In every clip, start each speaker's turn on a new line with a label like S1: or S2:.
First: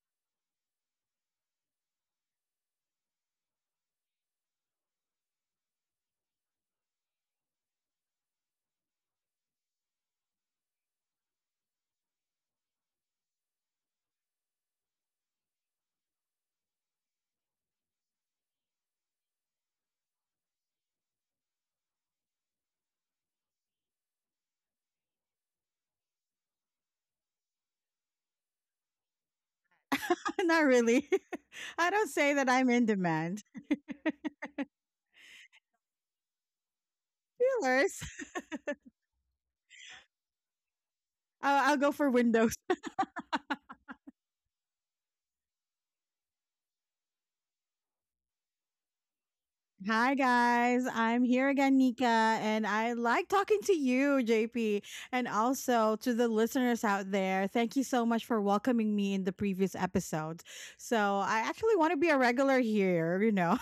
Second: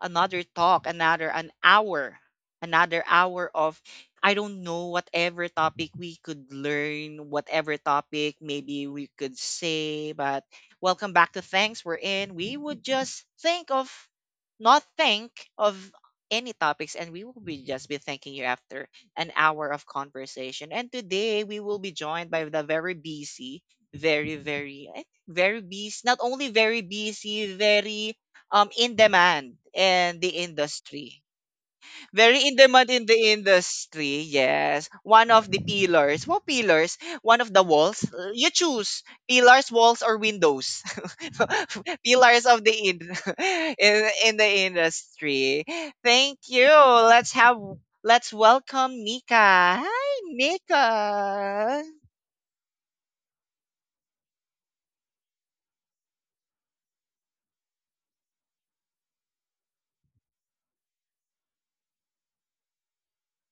S1: another talk, another hour of I don't know whatever topic we could learn, whatever topic maybe we could say, but welcome back to Thanks We're In. We would just think of not think of any topics, and we will be just be thanking you after an hour of conversation. And today we will be joined by the very busy very very I very busy — not only very busy, very in demand in the
S2: Not really.
S1: industry.
S2: I don't say that
S1: Very in
S2: I'm in
S1: demand in the
S2: demand.
S1: industry, yes. One of the pillars — what pillars? One of the
S2: Dealers.
S1: walls. You choose, pillars, walls, or windows.
S2: I'll go for Windows.
S1: pillars of in in the industry. Thank you. Let's have let's welcome Nika.
S2: Hi,
S1: Hi,
S2: guys. I'm here again,
S1: Nika.
S2: Nika, and I like talking to you, JP, and also to the listeners out there. Thank you so much for welcoming me in the previous episodes. So, I actually want to be a regular here,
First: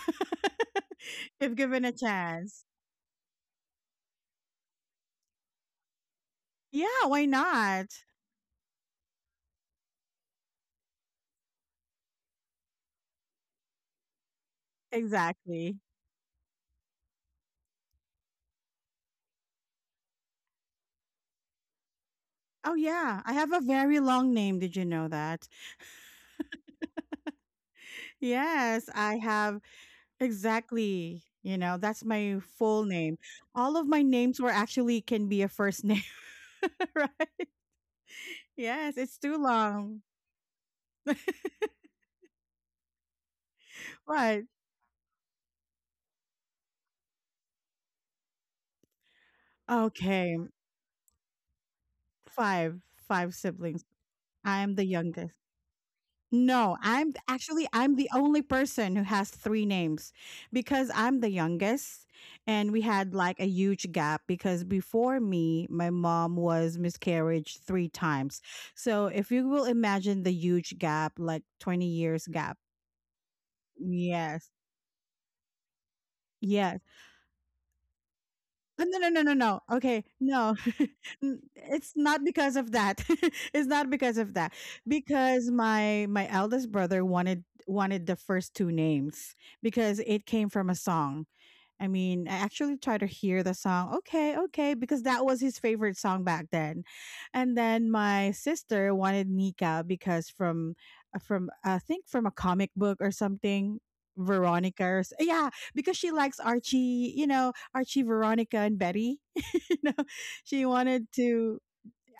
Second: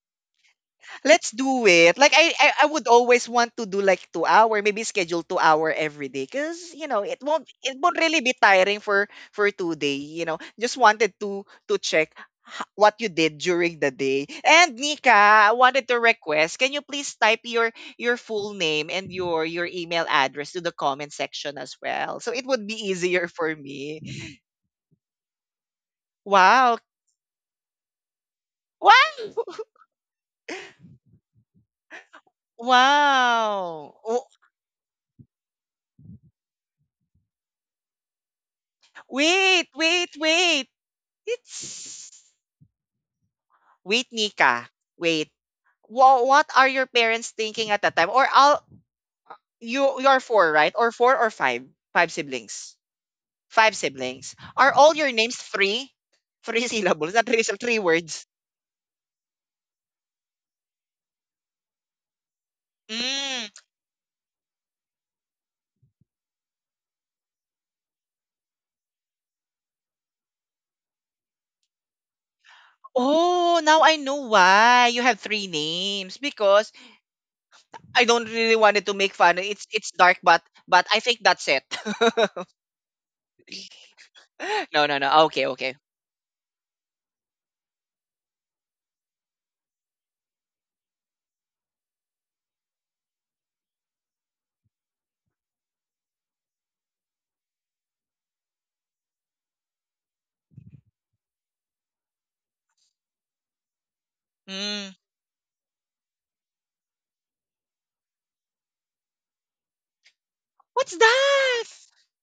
S1: Let's
S2: if
S1: do
S2: given a
S1: it. Like I, I,
S2: chance.
S1: I would always want to do like 2 hour, maybe schedule 2 hour every day, cause you know
S2: Yeah, why
S1: it won't
S2: not?
S1: really be tiring for 2 day. You know, just wanted to check what you did during the day. And Nika, I
S2: Exactly.
S1: wanted to request, can you please type your full name and your email address to the comment section as well, so it would
S2: Oh,
S1: be
S2: yeah.
S1: easier
S2: I have
S1: for
S2: a very
S1: me.
S2: long name. Did you know that?
S1: Wow,
S2: Yes, I
S1: wow,
S2: have. Exactly. You know, that's my full name. All of
S1: wow!
S2: my
S1: Oh,
S2: names were actually can be a first name, right? Yes, it's too
S1: wait,
S2: long.
S1: wait, wait! It's Wait,
S2: What?
S1: Nika. Wait. What are your parents thinking at that time? Or all you're
S2: Okay.
S1: four, right? Or four or five? Five siblings.
S2: Five. Five
S1: Five
S2: siblings.
S1: siblings. Are
S2: I'm the
S1: all your names
S2: youngest.
S1: three? Three
S2: No,
S1: syllables, not three,
S2: actually
S1: three
S2: I'm the
S1: words.
S2: only person who has three names because I'm the youngest and we had like a
S1: Mm.
S2: huge gap because before me my mom was miscarriage three times. So if you will imagine the huge gap like 20 years gap.
S1: Oh, now I know
S2: Yes.
S1: why you have three names, because
S2: Yes.
S1: I don't really wanted
S2: Oh,
S1: to
S2: no, no,
S1: make
S2: no, no,
S1: fun.
S2: no.
S1: It's
S2: Okay.
S1: dark, but
S2: No.
S1: I think that's it.
S2: It's not because of that. It's not because of that.
S1: no, no, no. Okay,
S2: Because
S1: okay.
S2: my eldest brother wanted the first two names because it came from a song. I mean, I actually try to hear the song, okay, okay, because that was his favorite song back then. And then my sister wanted Nika because from I think from a comic book or something,
S1: Mm.
S2: Veronica's. Yeah, because she likes Archie, Archie, Veronica and Betty. She
S1: What's
S2: wanted to
S1: that?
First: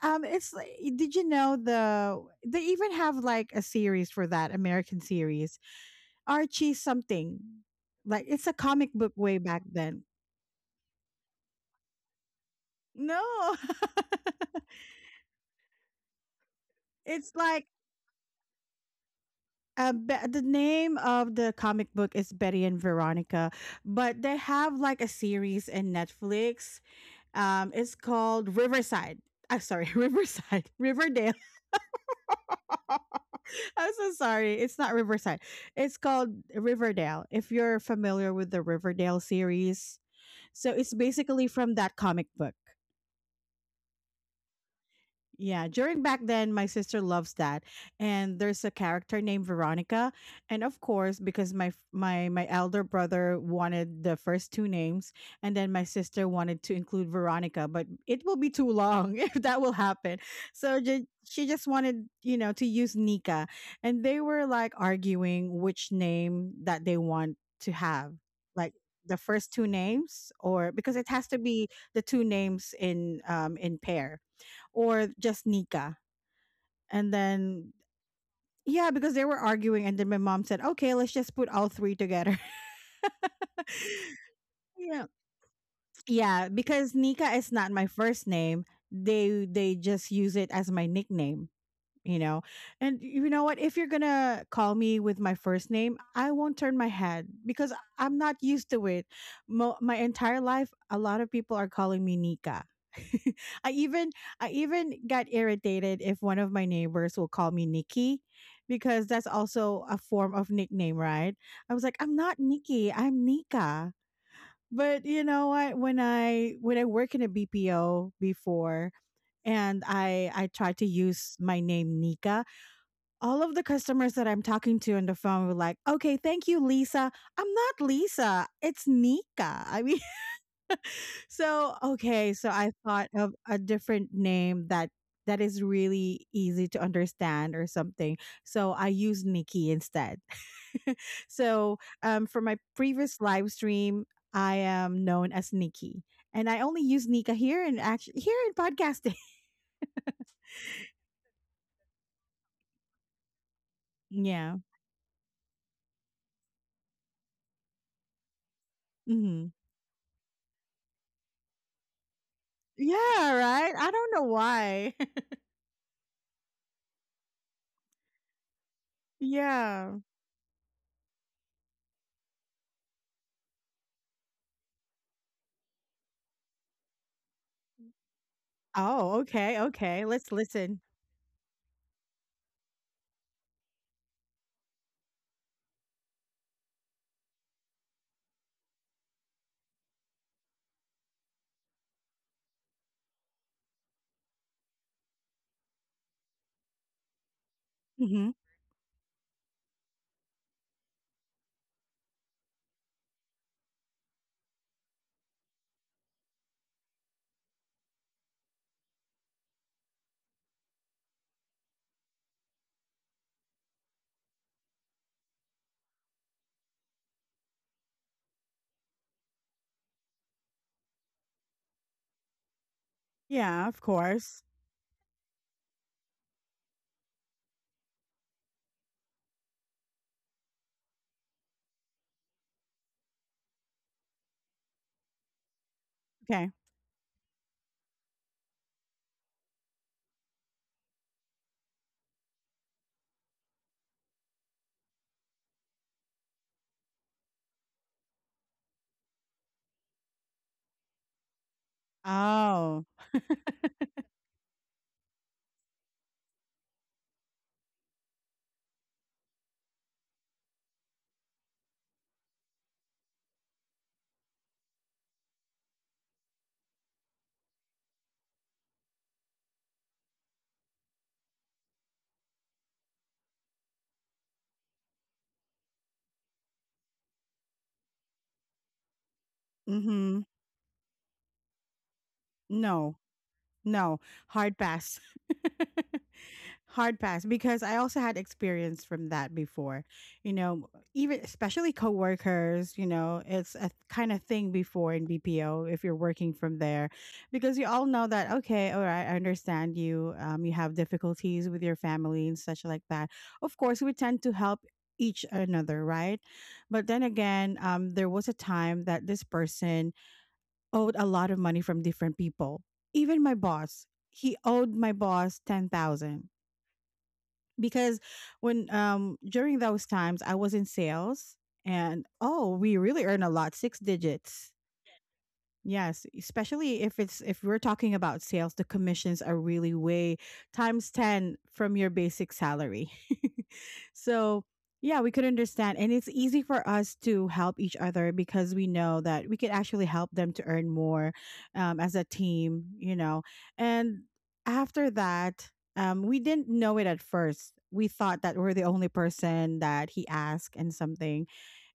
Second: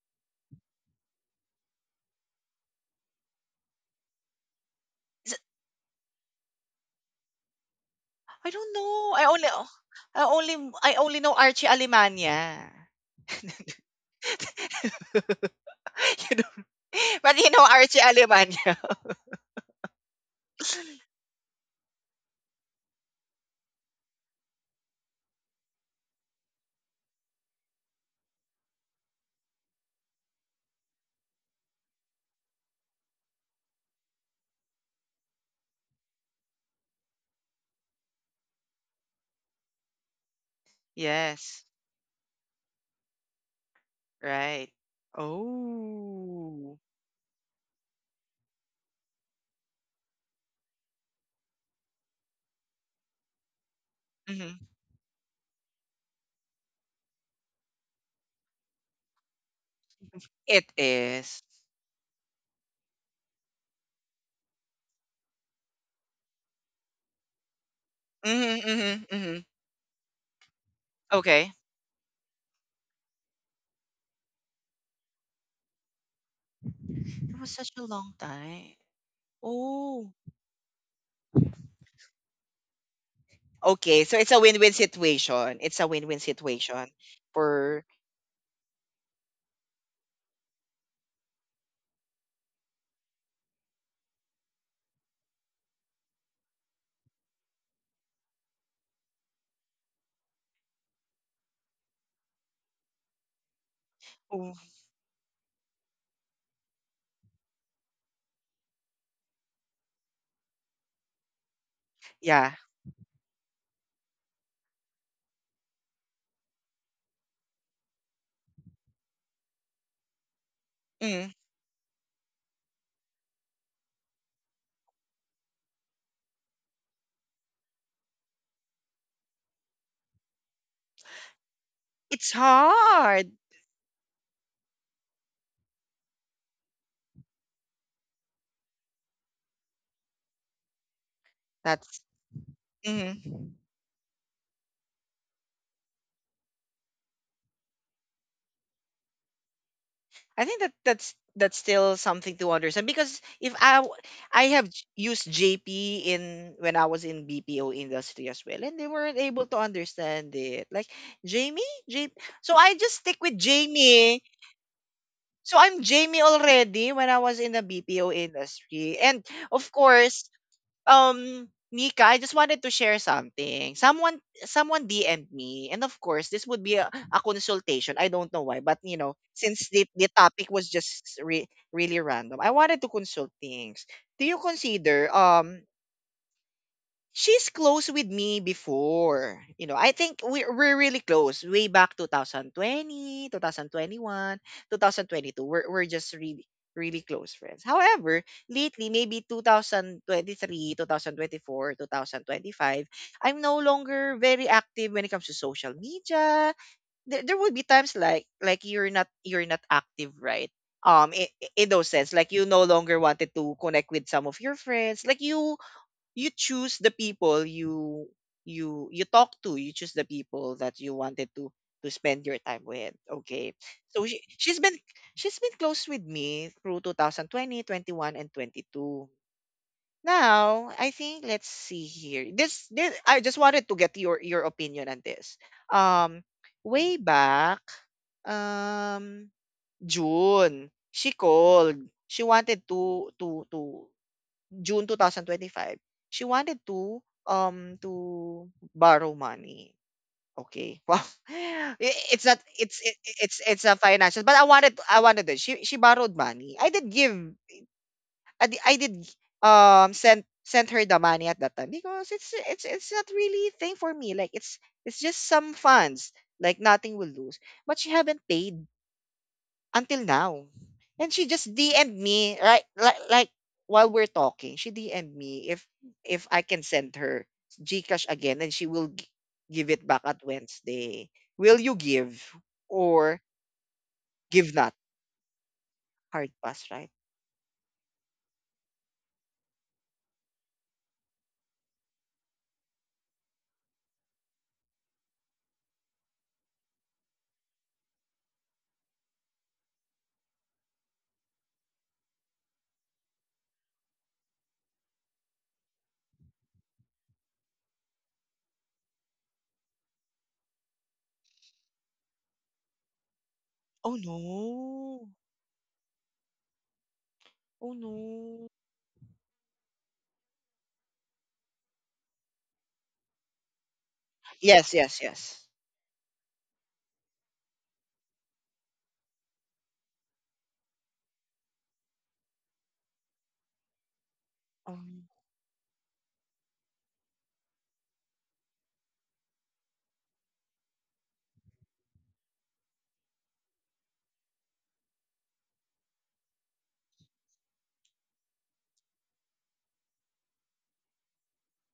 S2: um it's like- did you know they even have like a series for that American series, Archie something. Like it's
S1: I
S2: a
S1: don't
S2: comic book
S1: know. I
S2: way
S1: only
S2: back
S1: oh,
S2: then.
S1: I only know Archie Alemania.
S2: No.
S1: you know,
S2: It's
S1: but you
S2: like
S1: know Archie Alemania.
S2: the name of the comic book is Betty and Veronica, but they have like a series in Netflix. It's called Riverside. I'm sorry, Riverside, Riverdale. I'm so sorry. It's not Riverside. It's called Riverdale. If you're familiar with the Riverdale series, so it's basically
S1: yes,
S2: from that comic book.
S1: right.
S2: Yeah, during back then, my
S1: Oh,
S2: sister loves that, and there's a character named Veronica, and of course, because my elder brother wanted the first
S1: mhm.
S2: two names, and then my sister wanted to include Veronica, but it will be too long if that will happen.
S1: It
S2: So
S1: is.
S2: she just wanted, to use Nika, and they were like arguing which name that they want to have,
S1: Hmm.
S2: like
S1: Mm-hmm.
S2: the
S1: Mm-hmm.
S2: first two names, or because it has to
S1: Okay,
S2: be the two names in pair or just Nika. And
S1: it was
S2: then
S1: such a long time.
S2: yeah, because they were arguing and then
S1: Oh,
S2: my mom said, "Okay, let's just put all three together."
S1: okay. So it's a win-win
S2: Yeah.
S1: situation. It's a win-win
S2: Yeah,
S1: situation
S2: because Nika is not my
S1: for.
S2: first name. They just use it as my nickname. you know and you know what, if you're gonna call me with my first name, I won't turn my head because I'm not used to it. My entire life a lot of people are calling me Nika. i even i
S1: Oh,
S2: even got irritated if one of my neighbors will call me Nikki because that's also a form of nickname, right? I was like, I'm not
S1: yeah.
S2: Nikki, I'm Nika. But you know what, when I work in a BPO before, and I tried to
S1: Mm.
S2: use my name Nika, all of the customers that I'm talking to on the phone were like, okay, thank you, Lisa. I'm not Lisa. It's Nika. I mean, so,
S1: It's
S2: okay. So I thought
S1: hard.
S2: of a different name that is really easy to understand or something. So I use Nikki instead. So
S1: That's.
S2: for my previous live
S1: Mm.
S2: stream, I am known as Nikki. And I only use Nika here and actually here in podcasting.
S1: I think that that's still something to understand, because if I w- I
S2: Yeah.
S1: have used JP in when I was in BPO industry as well, and they weren't able
S2: Hmm.
S1: to understand it, like Jamie, J so I just stick
S2: Yeah,
S1: with
S2: right. I don't
S1: Jamie.
S2: know why.
S1: So I'm Jamie already when I was in the BPO industry. And of
S2: Yeah.
S1: course, um Mika, I just wanted to share something. Someone DM'd me, and of course this would be a consultation. I don't know why, but you know,
S2: Oh, okay,
S1: since the,
S2: okay,
S1: the
S2: let's
S1: topic was
S2: listen.
S1: just really random, I wanted to consult things. Do you consider, she's close with me before? I think we're really close way back 2000 2022. We're just really really close friends. However,
S2: Mhm.
S1: lately maybe 2023, 2024, 2025, I'm no longer very active when it comes to social media. There would be times like you're not active, right? In those sense, like you no longer wanted to connect with some of your friends. Like you choose the people you — you talk to — you choose the people that you wanted to spend your time with, okay.
S2: Yeah, of
S1: So
S2: course.
S1: she's been close with me through 2020 21 and 22. Now I think, let's see here, this I just wanted to get your opinion on this. um
S2: Okay.
S1: Way back, um june, she called, she wanted to June 2025, she wanted to borrow money. Okay. Wow. It's not it's
S2: Oh.
S1: it- it's a financial, but I wanted it. She borrowed money. I did give I did sent her the money at that time, because it's not really thing for me. Like it's just some funds. Like nothing will lose. But she haven't paid until now. And she just DM'd me right, like while we're talking. She DM'd me if I can send her GCash again, and she will give it back at
S2: Mhm.
S1: Wednesday. Will you give
S2: No,
S1: or
S2: no,
S1: give
S2: hard
S1: not?
S2: pass.
S1: Hard pass, right?
S2: Hard pass because I also had experience from that before. You know, even especially coworkers, it's a kind of thing before in BPO if you're working from there because you all know that okay, all right, I understand you you have difficulties with your family and such like that. Of course, we tend to help each another, right? But then again, there was a time that this person owed a lot of money from different people. Even my boss,
S1: Oh
S2: he owed my
S1: no.
S2: boss 10,000
S1: Oh
S2: because
S1: no.
S2: when during those times I was in sales, and oh, we really earn a lot, six digits.
S1: Yes, yes, yes.
S2: Yes, especially if we're talking about sales, the commissions are really way times 10 from your basic salary. So, yeah,
S1: Um,
S2: we could understand and it's easy for us to help each other because we know that we could actually help them to earn more as a team. And after that, we didn't know it at first. We thought that we're the only person that he asked and something,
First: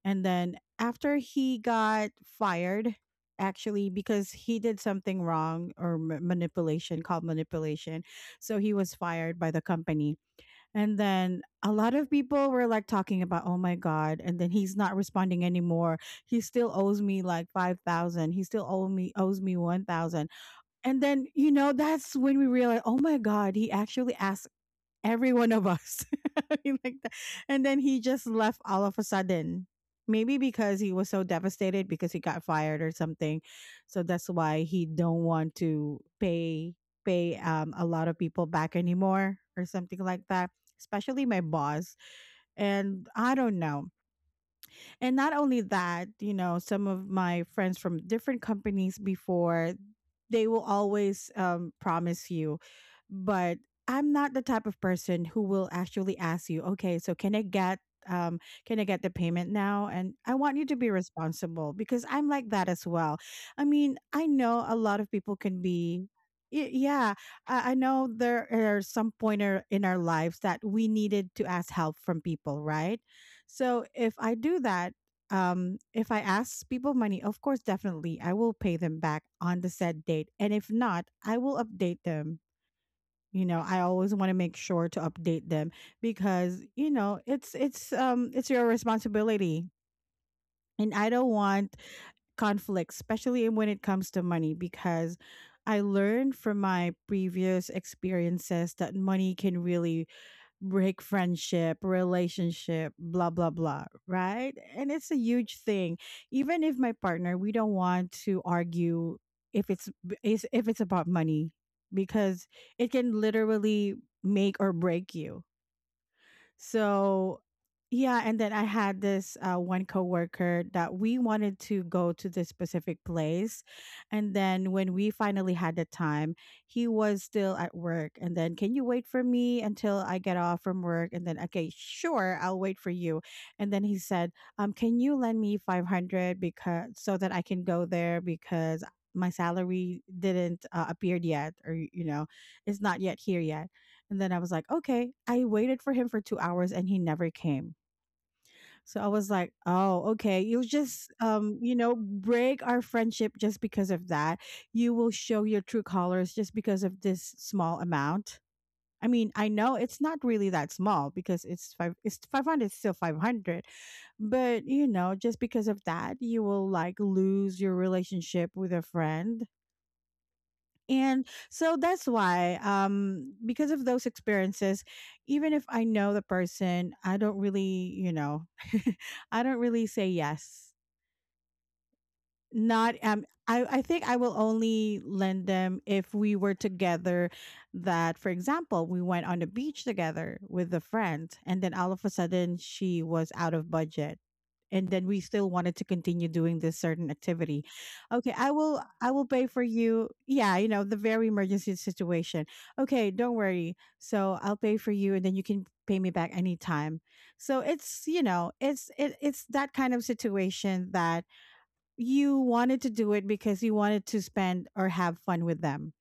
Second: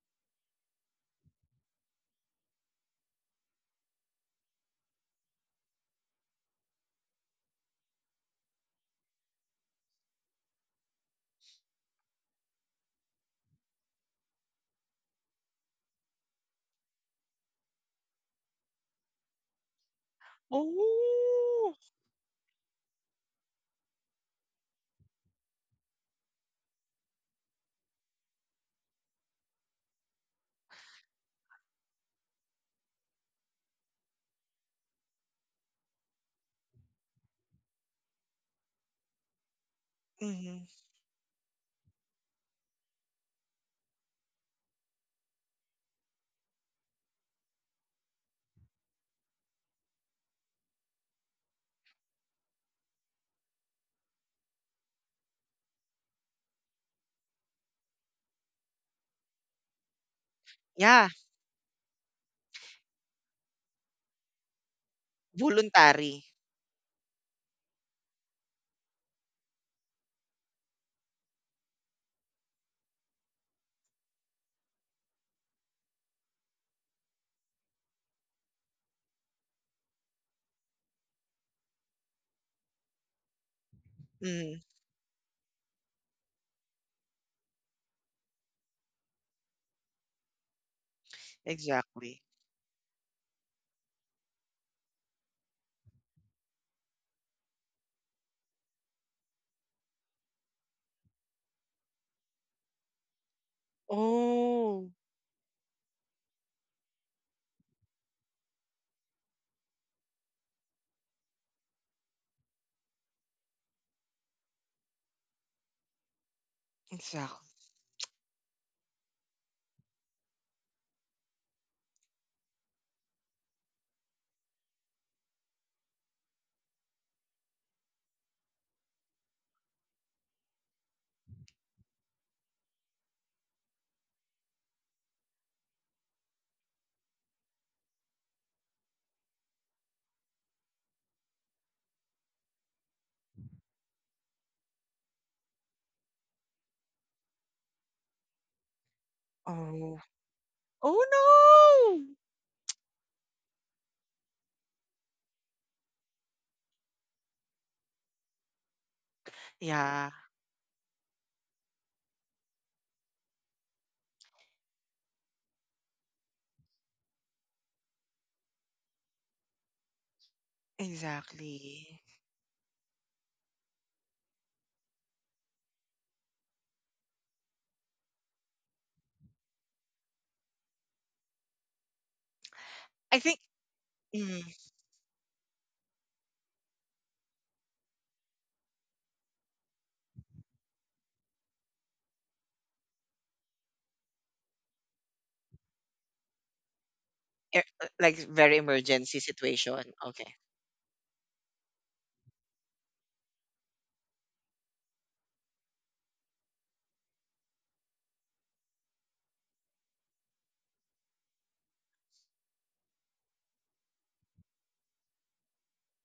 S2: and then after he got fired, actually, because he did something wrong, or manipulation, called manipulation. So he was fired by the company. And then a lot of people were like talking about, oh my God. And then he's not responding anymore. He still owes me like 5,000. He still owes me 1,000. And then,
S1: oh.
S2: that's when we realized, oh my God, he actually asked every one of us. I mean, like that. And then he just left all of a sudden. Maybe because he was so devastated because he got fired or something. So that's why he don't want to pay a lot of people back anymore or something like that.
S1: Hmm.
S2: Especially my boss. And I don't know. And not only that, some of my friends from different companies before, they will always promise you. But I'm not the type of person who will actually ask you, okay, so um can I get the payment now, and I want you to be
S1: Yeah,
S2: responsible because I'm like that as well. I mean, I know a lot of people can be.
S1: voluntary.
S2: Yeah, I know there are some pointer in our lives that we needed to ask help from people, right? So if I do that, if I ask people money, of course, definitely, I will pay them back on the said date. And if not, I will update them. You know, I always want to make
S1: Mm,
S2: sure to update them because you know it's your responsibility, and I don't want
S1: exactly.
S2: conflict, especially when it comes to money, because I learned from my previous experiences that money can really break friendship, relationship, blah, blah, blah, right?
S1: Oh,
S2: And it's a huge thing. Even if my partner, we don't want to argue if if it's about money because it can literally make or break you. So,
S1: exactly.
S2: yeah, and then I had this one coworker that we wanted to go to this specific place, and then when we finally had the time, he was still at work. And then, can you wait for me until I get off from work? And then, okay, sure, I'll wait for you. And then he said, can you lend me 500 because so that I can go there because my salary didn't appeared yet, or it's not yet here yet. And then I was like, okay. I waited for him for 2 hours and he never came. So I was like,
S1: Oh.
S2: oh, okay. You'll
S1: Oh
S2: just,
S1: no.
S2: break our friendship just because of that. You will show your true colors just because of this small amount. I mean, I know it's
S1: Yeah,
S2: not really that small because it's five. It's 500, it's still 500, but just because of that, you will like lose your relationship with a friend. And so
S1: exactly.
S2: that's why, because of those experiences, even if I know the person, I don't really, I don't really say yes, not
S1: I think,
S2: I think I will
S1: mm,
S2: only lend them if we were together, that for example we went on the beach together with a friend and then all of a sudden she was out of budget, and then we still wanted to continue doing this certain activity.
S1: like
S2: Okay, i
S1: very
S2: will i
S1: emergency
S2: will pay for
S1: situation.
S2: you.
S1: Okay.
S2: Yeah, the very emergency situation. Okay, don't worry, so I'll pay for you, and then you can pay me back anytime. So it's, it's it's that kind of situation that you wanted to do it because you wanted to spend or have fun with them.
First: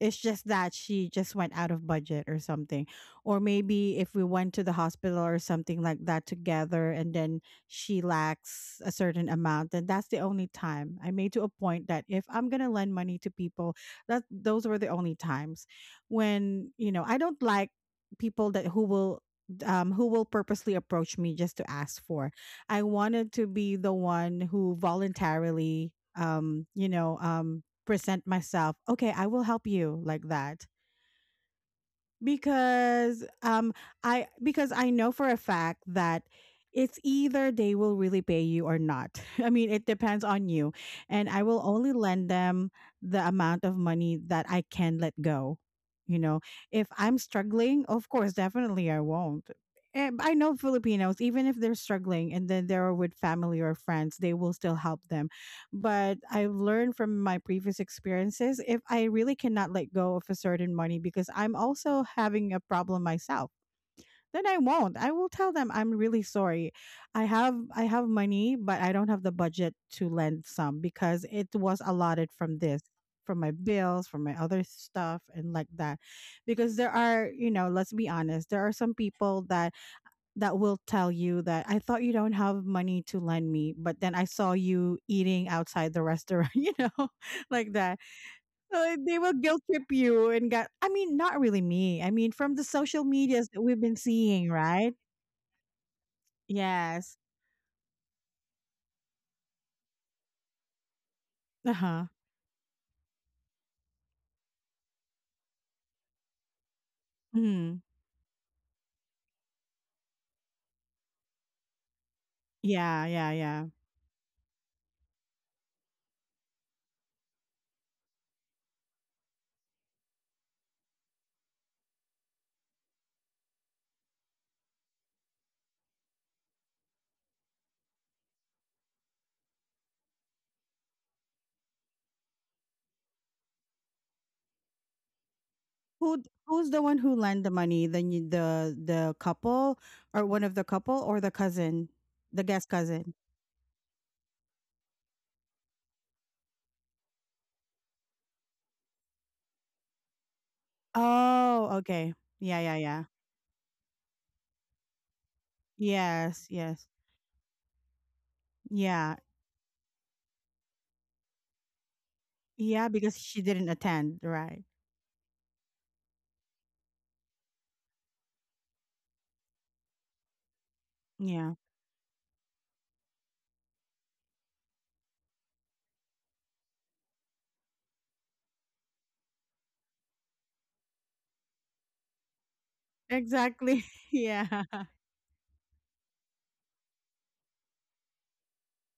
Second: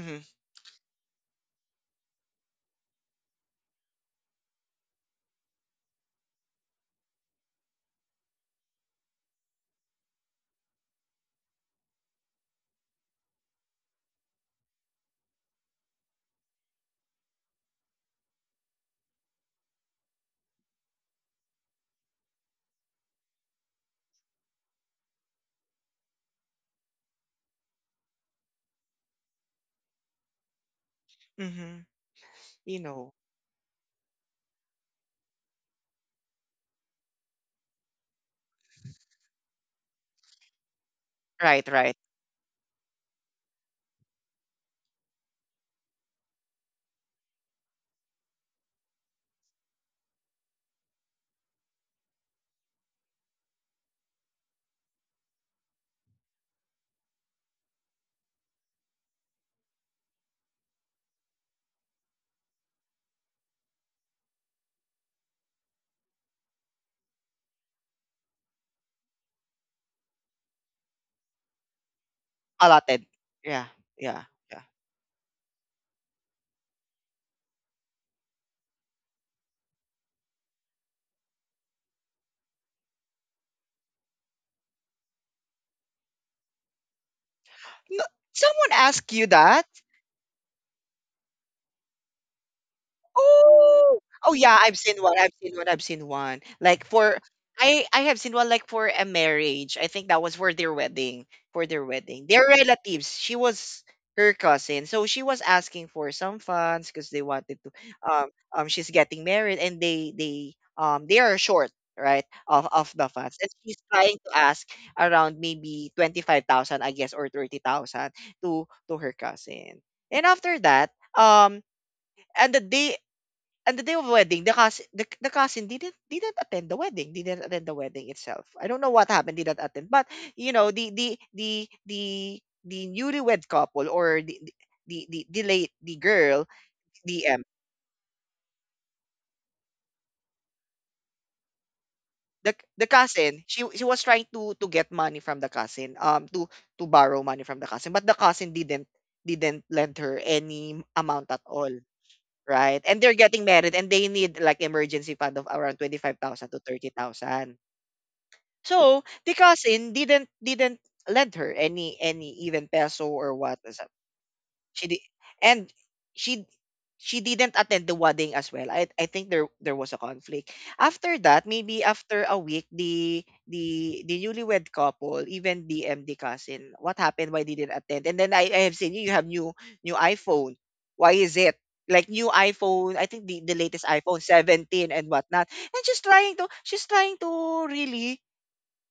S2: It's just that she just went out of budget or something. Or maybe if we went to the hospital or something like that together, and then she lacks a certain amount, then that's the only time I made to a point that if I'm going to lend money to people, that those were the only times when, you know, I don't like people that who will purposely approach me just to ask for. I wanted to be the one who voluntarily um you know um present myself. Okay, I will help you like that.
S1: Mhm. You know.
S2: Because um i because I know for a fact that it's either they will really pay you or not. I mean, it depends on you, and I will
S1: Right,
S2: only
S1: right.
S2: lend them the amount of money that I can let go, you know. If I'm struggling, of course definitely I won't. And I know Filipinos, even if they're struggling and then they're with family or friends, they will still help them. But I've learned from my previous experiences, if I really cannot let go of a certain money because I'm also having a problem myself, then I won't. I will tell them I'm really sorry. I have money, but I don't have the budget to lend some because it was allotted from this,
S1: Allotted.
S2: from my
S1: Yeah.
S2: bills,
S1: Yeah.
S2: from my
S1: Yeah.
S2: other stuff and like that. Because there are, you know, let's be honest, there are some people that will tell you that I thought you don't have money to lend me, but then I saw you eating outside the restaurant, you know, like that.
S1: No, someone
S2: So
S1: asked
S2: they
S1: you
S2: will
S1: that?
S2: guilt trip you and got, I mean, not really me. I mean, from the social medias that we've
S1: Oh!
S2: been
S1: Oh,
S2: seeing,
S1: yeah, I've
S2: right?
S1: seen one, I've seen one, I've seen one. Like for
S2: Yes.
S1: I have seen one like for a marriage. I think that was for their wedding, for
S2: Uh
S1: their
S2: huh.
S1: wedding. Their relatives. She was her cousin. So she was asking for some funds, because they wanted to —
S2: Hmm.
S1: um she's getting married, and they they are short, right, of the
S2: Yeah, yeah,
S1: funds. And
S2: yeah.
S1: she's trying to ask around maybe 25,000 I guess, or 30,000, to her cousin. And after that, um and the day and the day of wedding, the cousin, the cousin didn't attend the wedding, didn't attend the wedding itself. I don't know what happened, didn't attend. But you know, the newlywed couple, or the late the
S2: Who
S1: girl,
S2: who's the one who
S1: DM,
S2: lend the money? Then you, the couple or one of the couple or the cousin, the
S1: the
S2: guest
S1: the
S2: cousin.
S1: cousin, she was trying to get money from the cousin, to borrow money from the cousin, but the cousin didn't lend her any amount at all.
S2: Oh, okay. Yeah,
S1: Right.
S2: yeah,
S1: And
S2: yeah.
S1: they're getting married, and they need like emergency fund of around 25,000
S2: Yes,
S1: to
S2: yes.
S1: 30,000. So
S2: Yeah.
S1: the cousin didn't lend her any even
S2: Yeah,
S1: peso
S2: because
S1: or
S2: she
S1: what.
S2: didn't
S1: So
S2: attend, right?
S1: She did, and she she didn't attend the wedding as well. I think there was a conflict. After that,
S2: Yeah.
S1: maybe after a week, the newlywed couple even DM the M D cousin, what happened, why they didn't attend. And then, I have seen, you have new iPhone. Why is it? Like new iPhone, I think, the
S2: Exactly.
S1: latest iPhone
S2: Yeah.
S1: 17 and whatnot. And she's trying to — really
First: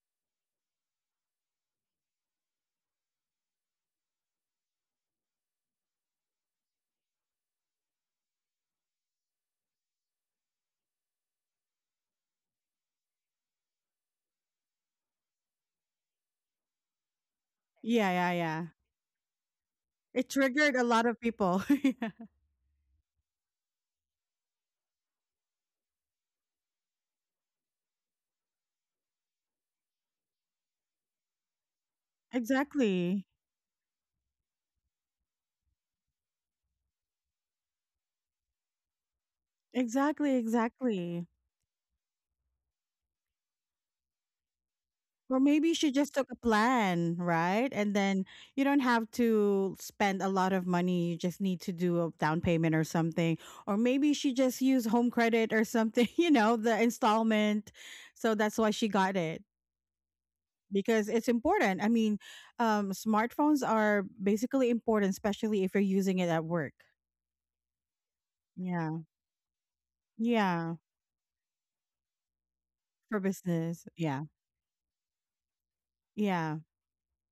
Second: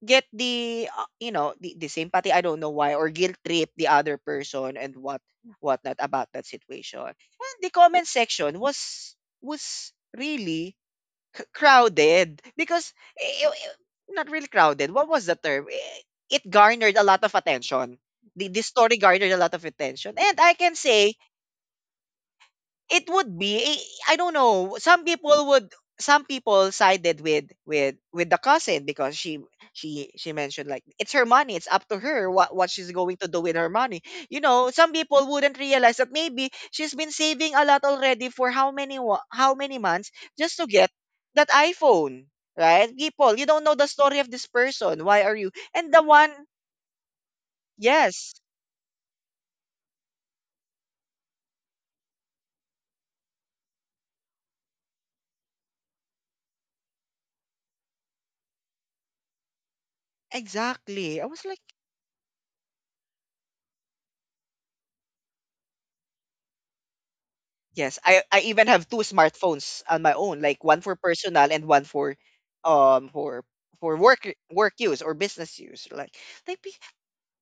S1: get the, the sympathy. I don't know why, or guilt trip the other person and whatnot about that situation. And the comment section was really crowded — because, i- i- i- not really crowded. What was the term? It garnered a lot of attention.
S2: Yeah, yeah,
S1: The
S2: yeah.
S1: story garnered a lot of attention.
S2: It
S1: And I can
S2: triggered a lot
S1: say
S2: of people. Yeah.
S1: it would be — I don't know. Some people sided with the cousin, because she mentioned, like, it's her money, it's up to her what she's going to
S2: Exactly.
S1: do with her money. You know, some people wouldn't realize that maybe she's been saving a lot already for how many how many months,
S2: Exactly,
S1: just to get
S2: exactly.
S1: that iPhone, right. People, you don't know the story of this person. Why are
S2: Or
S1: you —
S2: maybe
S1: and
S2: she
S1: the
S2: just
S1: one —
S2: took a plan, right? And
S1: yes,
S2: then you don't have to spend a lot of money. You just need to do a down payment or something. Or maybe she just used home credit or something, you know, the installment. So that's why she got it. Because
S1: exactly. I
S2: it's
S1: was like —
S2: important. I mean, smartphones are basically important, especially if you're using it at work.
S1: Yes, I even have two
S2: Yeah.
S1: smartphones on my own, like one
S2: Yeah.
S1: for personal and one
S2: For
S1: for
S2: business.
S1: work
S2: Yeah.
S1: use, or business use. Like — like
S2: Yeah.
S1: be-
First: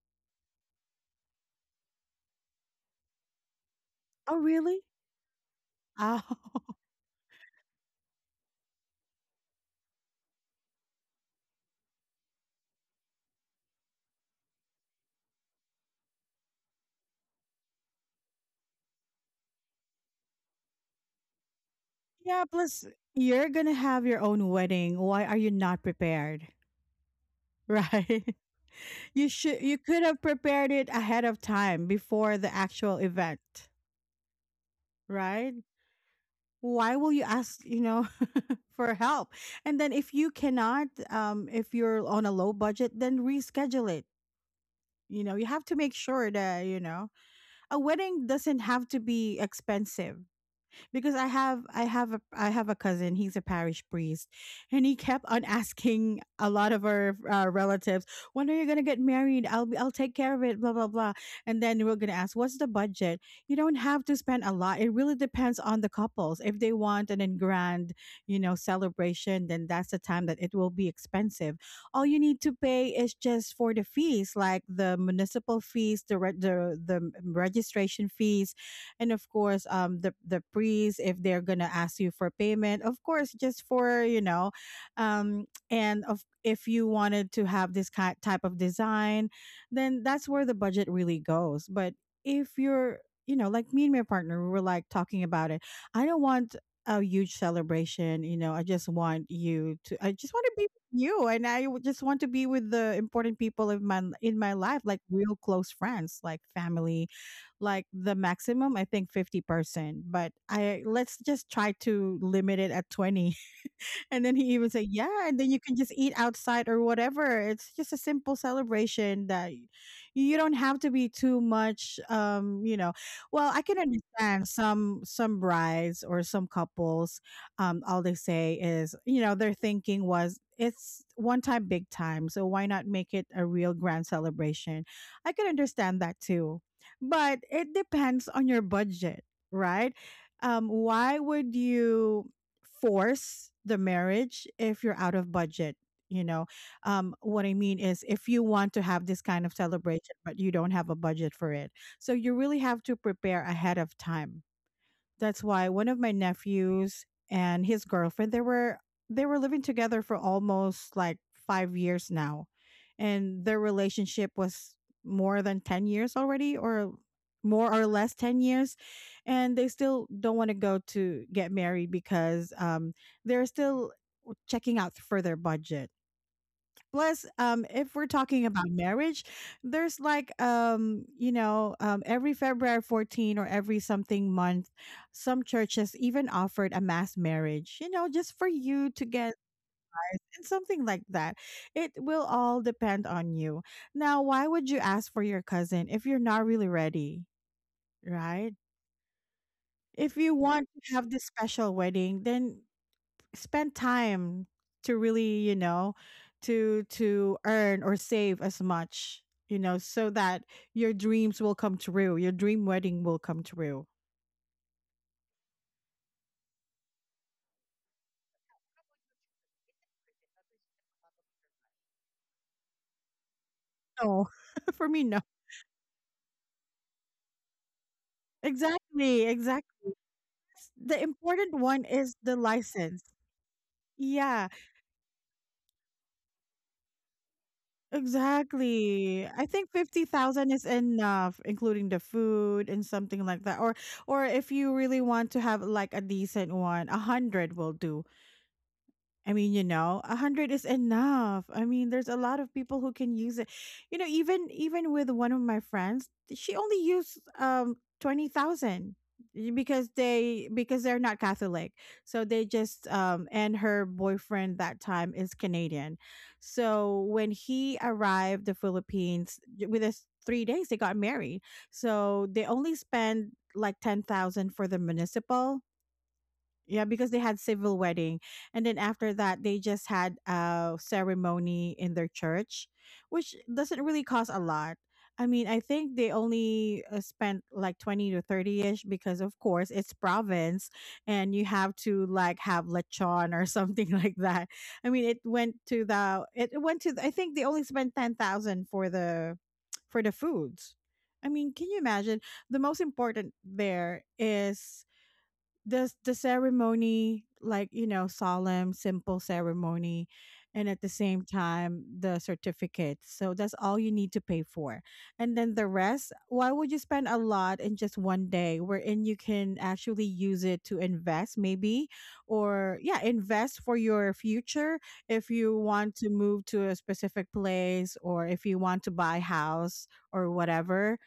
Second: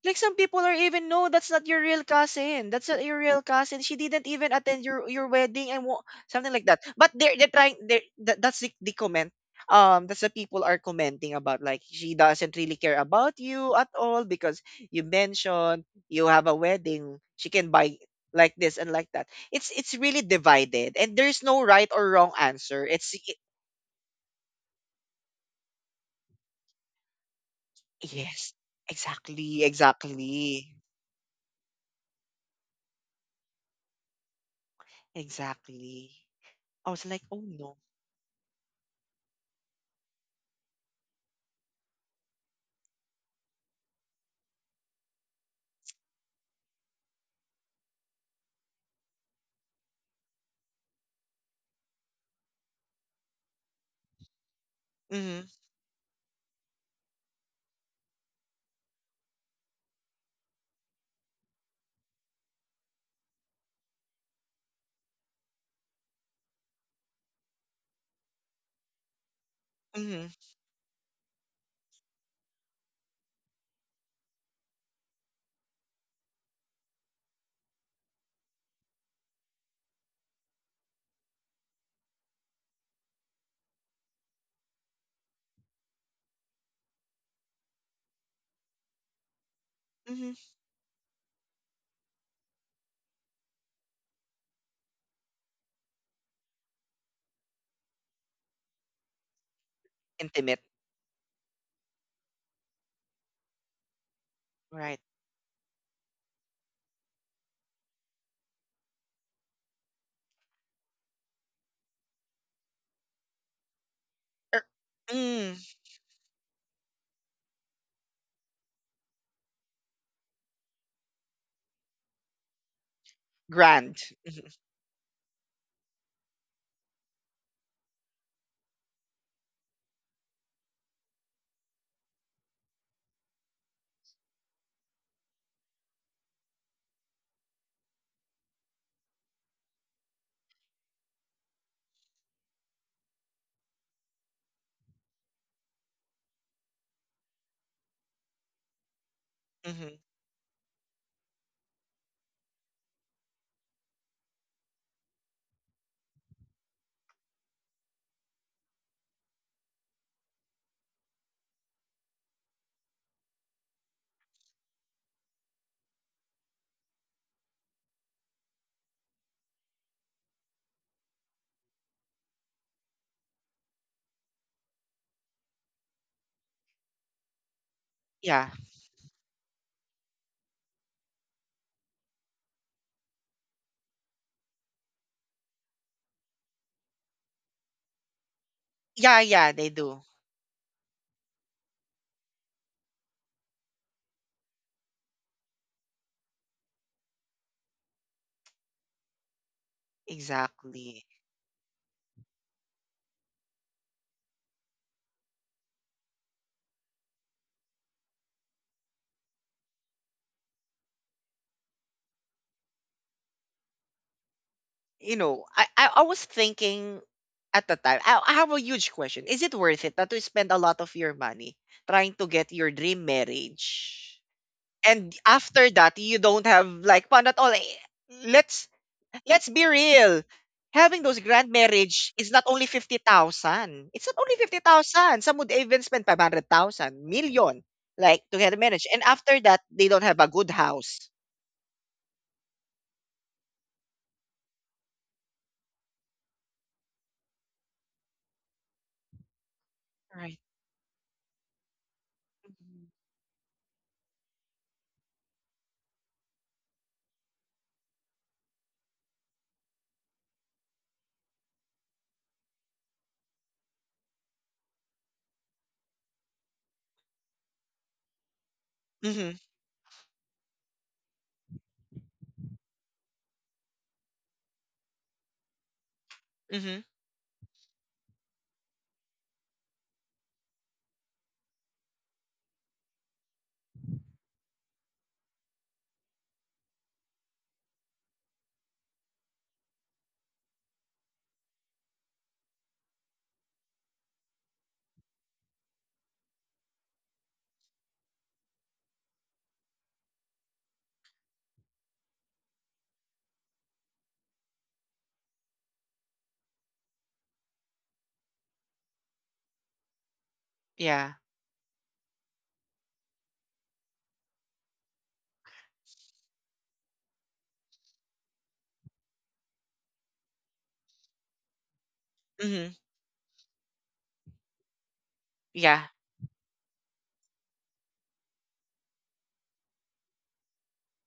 S1: like some people are even — no, that's not your real cousin. That's not your real cousin. She didn't
S2: Oh,
S1: even
S2: really?
S1: attend your wedding, and
S2: Oh,
S1: something like that. But they're trying. That's the comment. That's the — people are commenting about, like, she doesn't really care about you at all, because you mentioned you have a wedding. She can buy like this and like that. It's really divided, and there's no right or wrong
S2: yeah. Plus,
S1: answer. It's I
S2: you're going to have your own wedding. Why are you not prepared? Right.
S1: yes,
S2: You should,
S1: exactly,
S2: you could have prepared
S1: exactly,
S2: it ahead of time before the actual event. Right.
S1: exactly. I
S2: Why
S1: was
S2: will
S1: like,
S2: you
S1: oh
S2: ask,
S1: no.
S2: you know, for help? And then if you cannot, if you're on a low budget, then reschedule it. You know, you have to make sure that, you know, a wedding doesn't have to be expensive, because I have a cousin. He's a parish priest, and he kept on
S1: Mm-hmm.
S2: asking a lot of our relatives, "When are you gonna get married? I'll take care of it." Blah blah blah. And then we're gonna ask, "What's the budget?" You don't have to spend a lot. It really depends on the couples. If they want an grand, you know, celebration, then that's the time
S1: Mhm,
S2: that it will be expensive. All you need to pay is just for the fees, like the municipal fees, the the registration fees, and of course the priest, if they're gonna ask you for payment, of course, just for, you know, um and of if you wanted to have this kind type of design, then that's
S1: mhm.
S2: where the budget really goes. But if you're, you know, like me and my partner, we were like talking about it. I don't want a huge celebration, you know. I just want you to, I just want to
S1: Intimate,
S2: be with you, and just want to be with the important people in my life,
S1: right.
S2: like real close friends, like family, like the maximum, I think 50%, but I let's just try to limit it at 20. And then he
S1: Er,
S2: even said, "Yeah, and then
S1: mm,
S2: you can just eat outside or whatever. It's just a simple celebration that you don't have to be too much, you know." Well, I can
S1: grand.
S2: understand some brides or some couples, all they say is, you know, their thinking was it's one time big time, so why not make it a real grand celebration? I can understand that too. But it depends on your budget, right? Why would you force the marriage if you're out of budget? You know, what I mean is if you want to have this kind of
S1: Mhm.
S2: celebration but you don't have a budget for it, so you really have to prepare ahead of time. That's why one of my nephews and his girlfriend, they were living together for almost like 5 years now. And their relationship was more than 10 years already, or more or less 10 years, and they still don't want to go to get married because they're still checking out for their budget. Plus, if we're talking
S1: Yeah.
S2: about marriage, there's like, you know, every february 14 or every something month some churches even offered a mass marriage, you know, just for you to
S1: Yeah,
S2: get
S1: yeah, they do.
S2: advice and something like that. It will all depend on you. Now why would you ask for your cousin if you're not really ready, right? If you want to
S1: Exactly.
S2: have this special wedding, then spend time to really, you know, to earn or save as much, you know, so that your dreams will come true, your dream wedding will come true.
S1: You know, I was thinking at the time, I have a huge question. Is it worth it that to spend a lot of your money trying to get your dream marriage?
S2: No. For me,
S1: And
S2: no.
S1: after that, you don't have like fun at all. Let's
S2: Exactly,
S1: Let's be
S2: exactly.
S1: real.
S2: The
S1: Having those grand
S2: important one
S1: marriage
S2: is
S1: is
S2: the
S1: not only
S2: license.
S1: 50,000. It's not only
S2: Yeah,
S1: 50,000. Some would even spend 500,000, million, like to get a marriage. And
S2: exactly.
S1: after
S2: I
S1: that,
S2: think
S1: they don't have a good
S2: 50,000 is
S1: house.
S2: enough, including the food and something like that, or if you really want to have like a decent one, a 100 will do. I mean, you know, a
S1: Right.
S2: hundred is enough. I mean, there's a lot of people
S1: Mhm.
S2: who can use it. You know, even even with one of my friends, she only used 20,000 because they because they're not Catholic, so they just and her boyfriend that time is Canadian, so when he arrived the
S1: Mm-hmm.
S2: Philippines with us 3 days, they got married, so they only spend like 10,000 for the municipal.
S1: Mm-hmm.
S2: Yeah, because they had civil wedding, and then after that, they just had a ceremony in their church, which doesn't really cost a lot. I mean, I think they only spent like 20 to 30 ish because, of course, it's province, and you have to like have lechon or something like that. I mean, it went to the, I think they only spent 10,000 for the foods. I mean, can you imagine? The most important there is the ceremony, like, you know, solemn simple ceremony, and at the
S1: Yeah.
S2: same time the certificate, so that's all you need to pay for. And then the rest, why would you spend a lot in just one day, wherein you can actually use it to invest maybe,
S1: Mm-hmm.
S2: or yeah, invest for your future. If you
S1: Yeah.
S2: want to move to a specific place, or if you want to buy house or whatever,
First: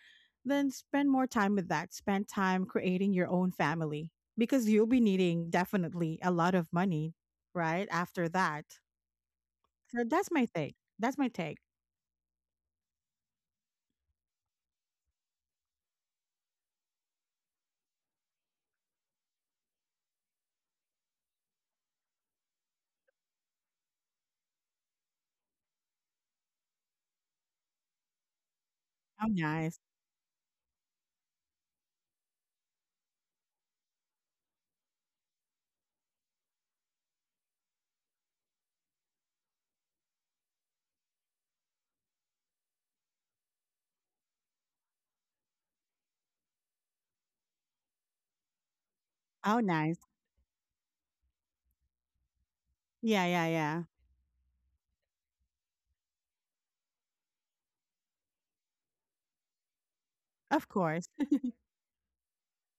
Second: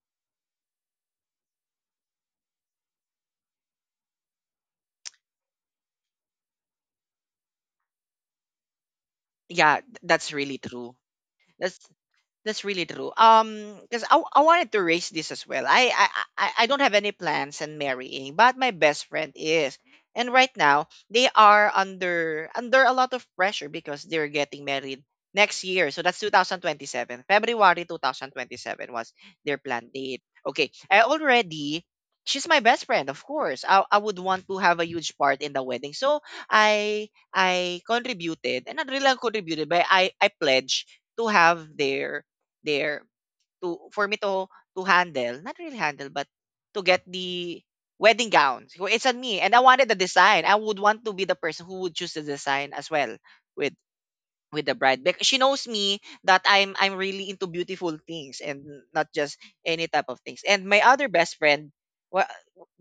S2: then spend more time with that. Spend time creating your own family, because you'll be needing definitely a lot of money, right? After that.
S1: Yeah.
S2: So that's
S1: That's
S2: my
S1: really
S2: take.
S1: true.
S2: That's my take.
S1: That's That's really true. Because I wanted to raise this as well. I don't have any plans on marrying, but my best friend is, and right now they are under a lot of pressure, because they're getting married next year. So that's 2027. February 2027 was
S2: How
S1: their
S2: nice.
S1: planned date. Okay, I already. She's my best friend, of course. I would want to have a huge part in the wedding. So I I contributed, and not really contributed, but I pledged to have their there to for me to handle, not really handle, but to get the wedding gowns. It's on me, and I
S2: How
S1: wanted the
S2: nice.
S1: design. I would want to be the person who would choose the design as well
S2: Yeah, yeah,
S1: with
S2: yeah.
S1: the bride because she knows me that I'm really into beautiful things and not just any type of things. And
S2: Of
S1: my other
S2: course.
S1: best friend, well,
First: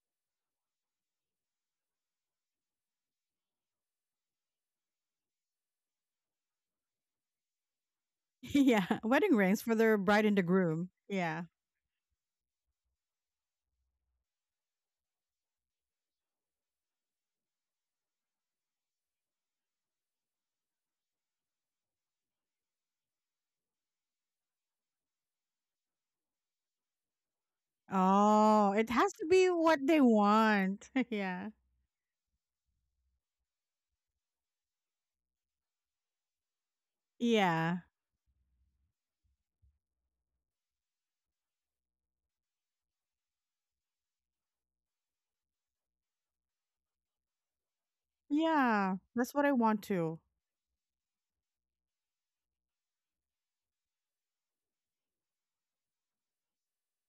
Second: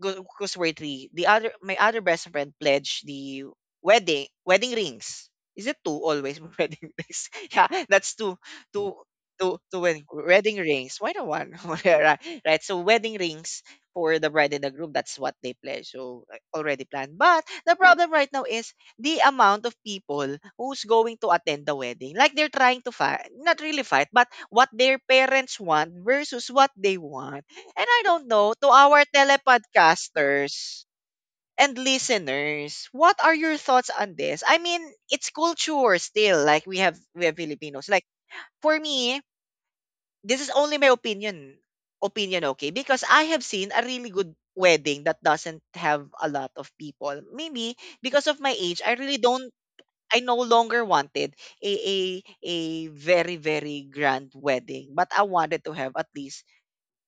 S1: because we're three, the other my other best friend pledged the wedding rings. Is it two always wedding rings? Yeah, that's two
S2: Yeah. Wedding
S1: two
S2: rings for
S1: two
S2: the
S1: wedding,
S2: bride and the
S1: wedding
S2: groom.
S1: rings. Why not
S2: Yeah.
S1: one? Right, right. So wedding rings for the bride and the groom. That's what they pledge. So already planned. But the problem right now is the amount of people who's going to attend the wedding. Like they're trying to fight, not really fight, but what their parents want versus what they want. And I don't know, to
S2: Oh, it
S1: our
S2: has to be what they
S1: telepodcasters
S2: want. Yeah.
S1: and listeners, what are your thoughts on this? I mean, it's culture still. Like we have
S2: Yeah.
S1: Filipinos. Like for me, this is only my opinion. Opinion, okay? Because I have seen a really good wedding that doesn't have a lot of people. Maybe because of my age, I
S2: Yeah.
S1: really
S2: That's what
S1: don't
S2: I want to.
S1: I no longer wanted a a a very grand wedding, but I wanted to have at least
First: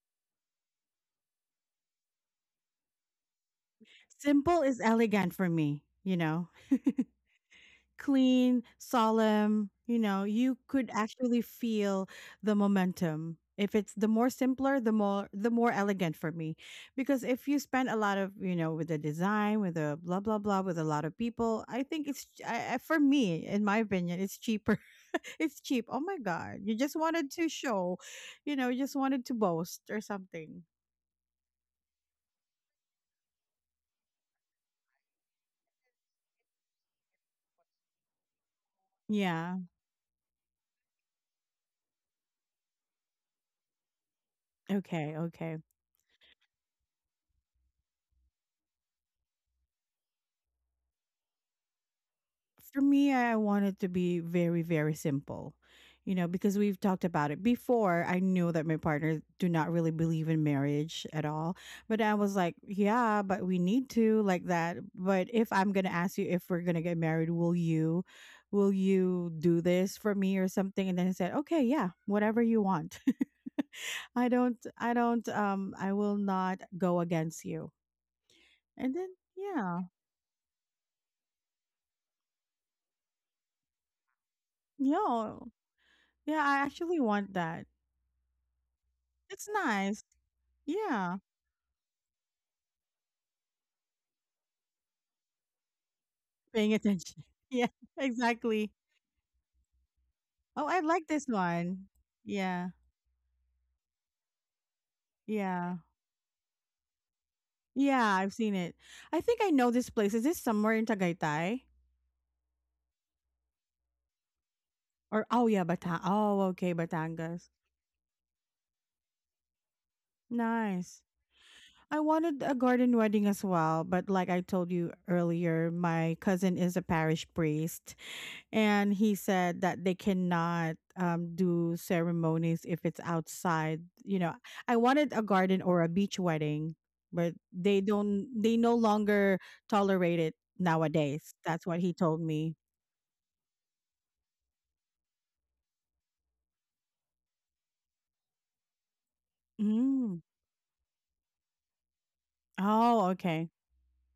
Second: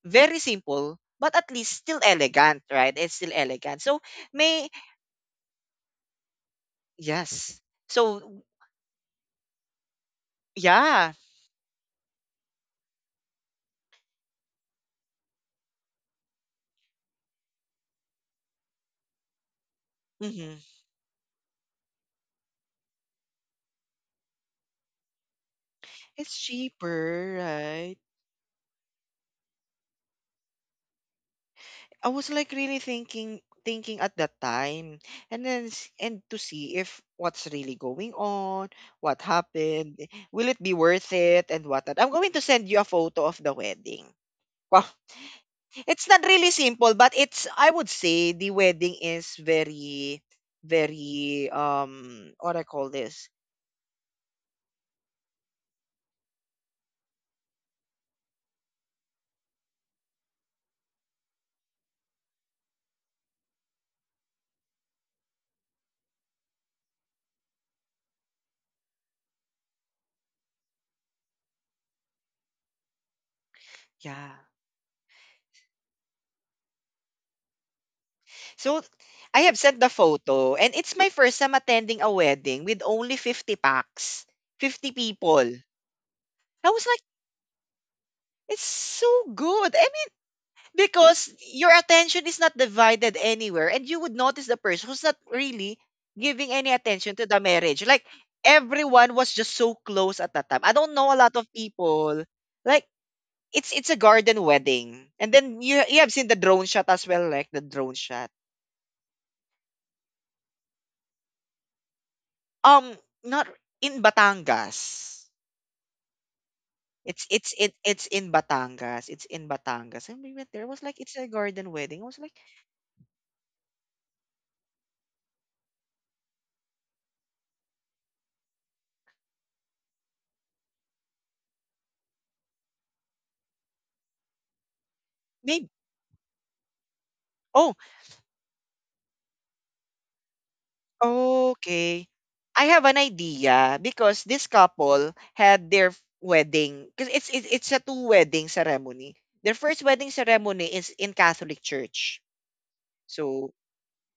S1: very simple, but at least still elegant, right? It's still elegant. So
S2: Simple
S1: may
S2: is elegant for me, you know?
S1: yes. So
S2: Clean, solemn, you know, you could
S1: yeah,
S2: actually feel the momentum. If it's the more simpler, the more elegant for me. Because if you spend a lot of, you know, with the design, with the blah blah
S1: hmm
S2: blah with a lot of people, I think it's I, for me, in my opinion, it's cheaper. It's cheap. Oh my
S1: it's
S2: god. You just wanted
S1: cheaper,
S2: to
S1: right?
S2: show, you know, you just wanted to boast or something.
S1: I was like really thinking at that time, and then s- and to see if what's really going on, what
S2: Yeah.
S1: happened, will it be worth it, and what whatnot. I'm going to send you a photo of the wedding.
S2: Okay, okay.
S1: It's not really simple, but it's, I would say the wedding is very, very what I
S2: For
S1: call
S2: me,
S1: this.
S2: I want it to be very, very simple, you know, because we've talked about it before. I knew that my partner do not really believe in marriage at all, but I was like, yeah, but we need to like that. But if I'm gonna ask you if we're gonna get married, will you do this for me or something? And then he said, okay, yeah, whatever you want.
S1: Yeah.
S2: I will not go against you.
S1: So
S2: And then,
S1: I have sent
S2: yeah,
S1: the photo and it's my first time attending a wedding with only 50 packs. 50
S2: no,
S1: people.
S2: yeah, I
S1: I was like,
S2: actually want that.
S1: it's so
S2: It's
S1: good.
S2: nice. Yeah,
S1: Because your attention is not divided anywhere, and you would notice the person who's not really giving any
S2: paying
S1: attention
S2: attention.
S1: to the
S2: Yeah,
S1: marriage. Like
S2: exactly.
S1: everyone was just so close at that time.
S2: Oh,
S1: I
S2: I
S1: don't
S2: like
S1: know a
S2: this
S1: lot of
S2: one.
S1: people.
S2: Yeah,
S1: Like it's a garden wedding, and then
S2: yeah,
S1: you have seen the drone shot as well, like the drone
S2: yeah.
S1: shot.
S2: I've seen it. I think I know this place. Is this somewhere in Tagaytay?
S1: Um, not in Batangas.
S2: Or oh yeah, Batang. Oh, okay,
S1: It's
S2: Batangas.
S1: it's it it's in Batangas. It's in Batangas, and we went there. It was
S2: Nice.
S1: like it's a garden
S2: I
S1: wedding. I was like,
S2: wanted a garden wedding as well, but like I told you earlier, my cousin is a parish priest, and he said that they cannot do ceremonies if it's outside. You know, I wanted a garden
S1: maybe.
S2: or a beach wedding, but they don't. They no longer tolerate it nowadays. That's what he
S1: Okay.
S2: told me.
S1: I have an idea because this couple had wedding because it's a two wedding ceremony. Their first wedding
S2: Mm.
S1: ceremony is in Catholic Church.
S2: Oh, okay.
S1: So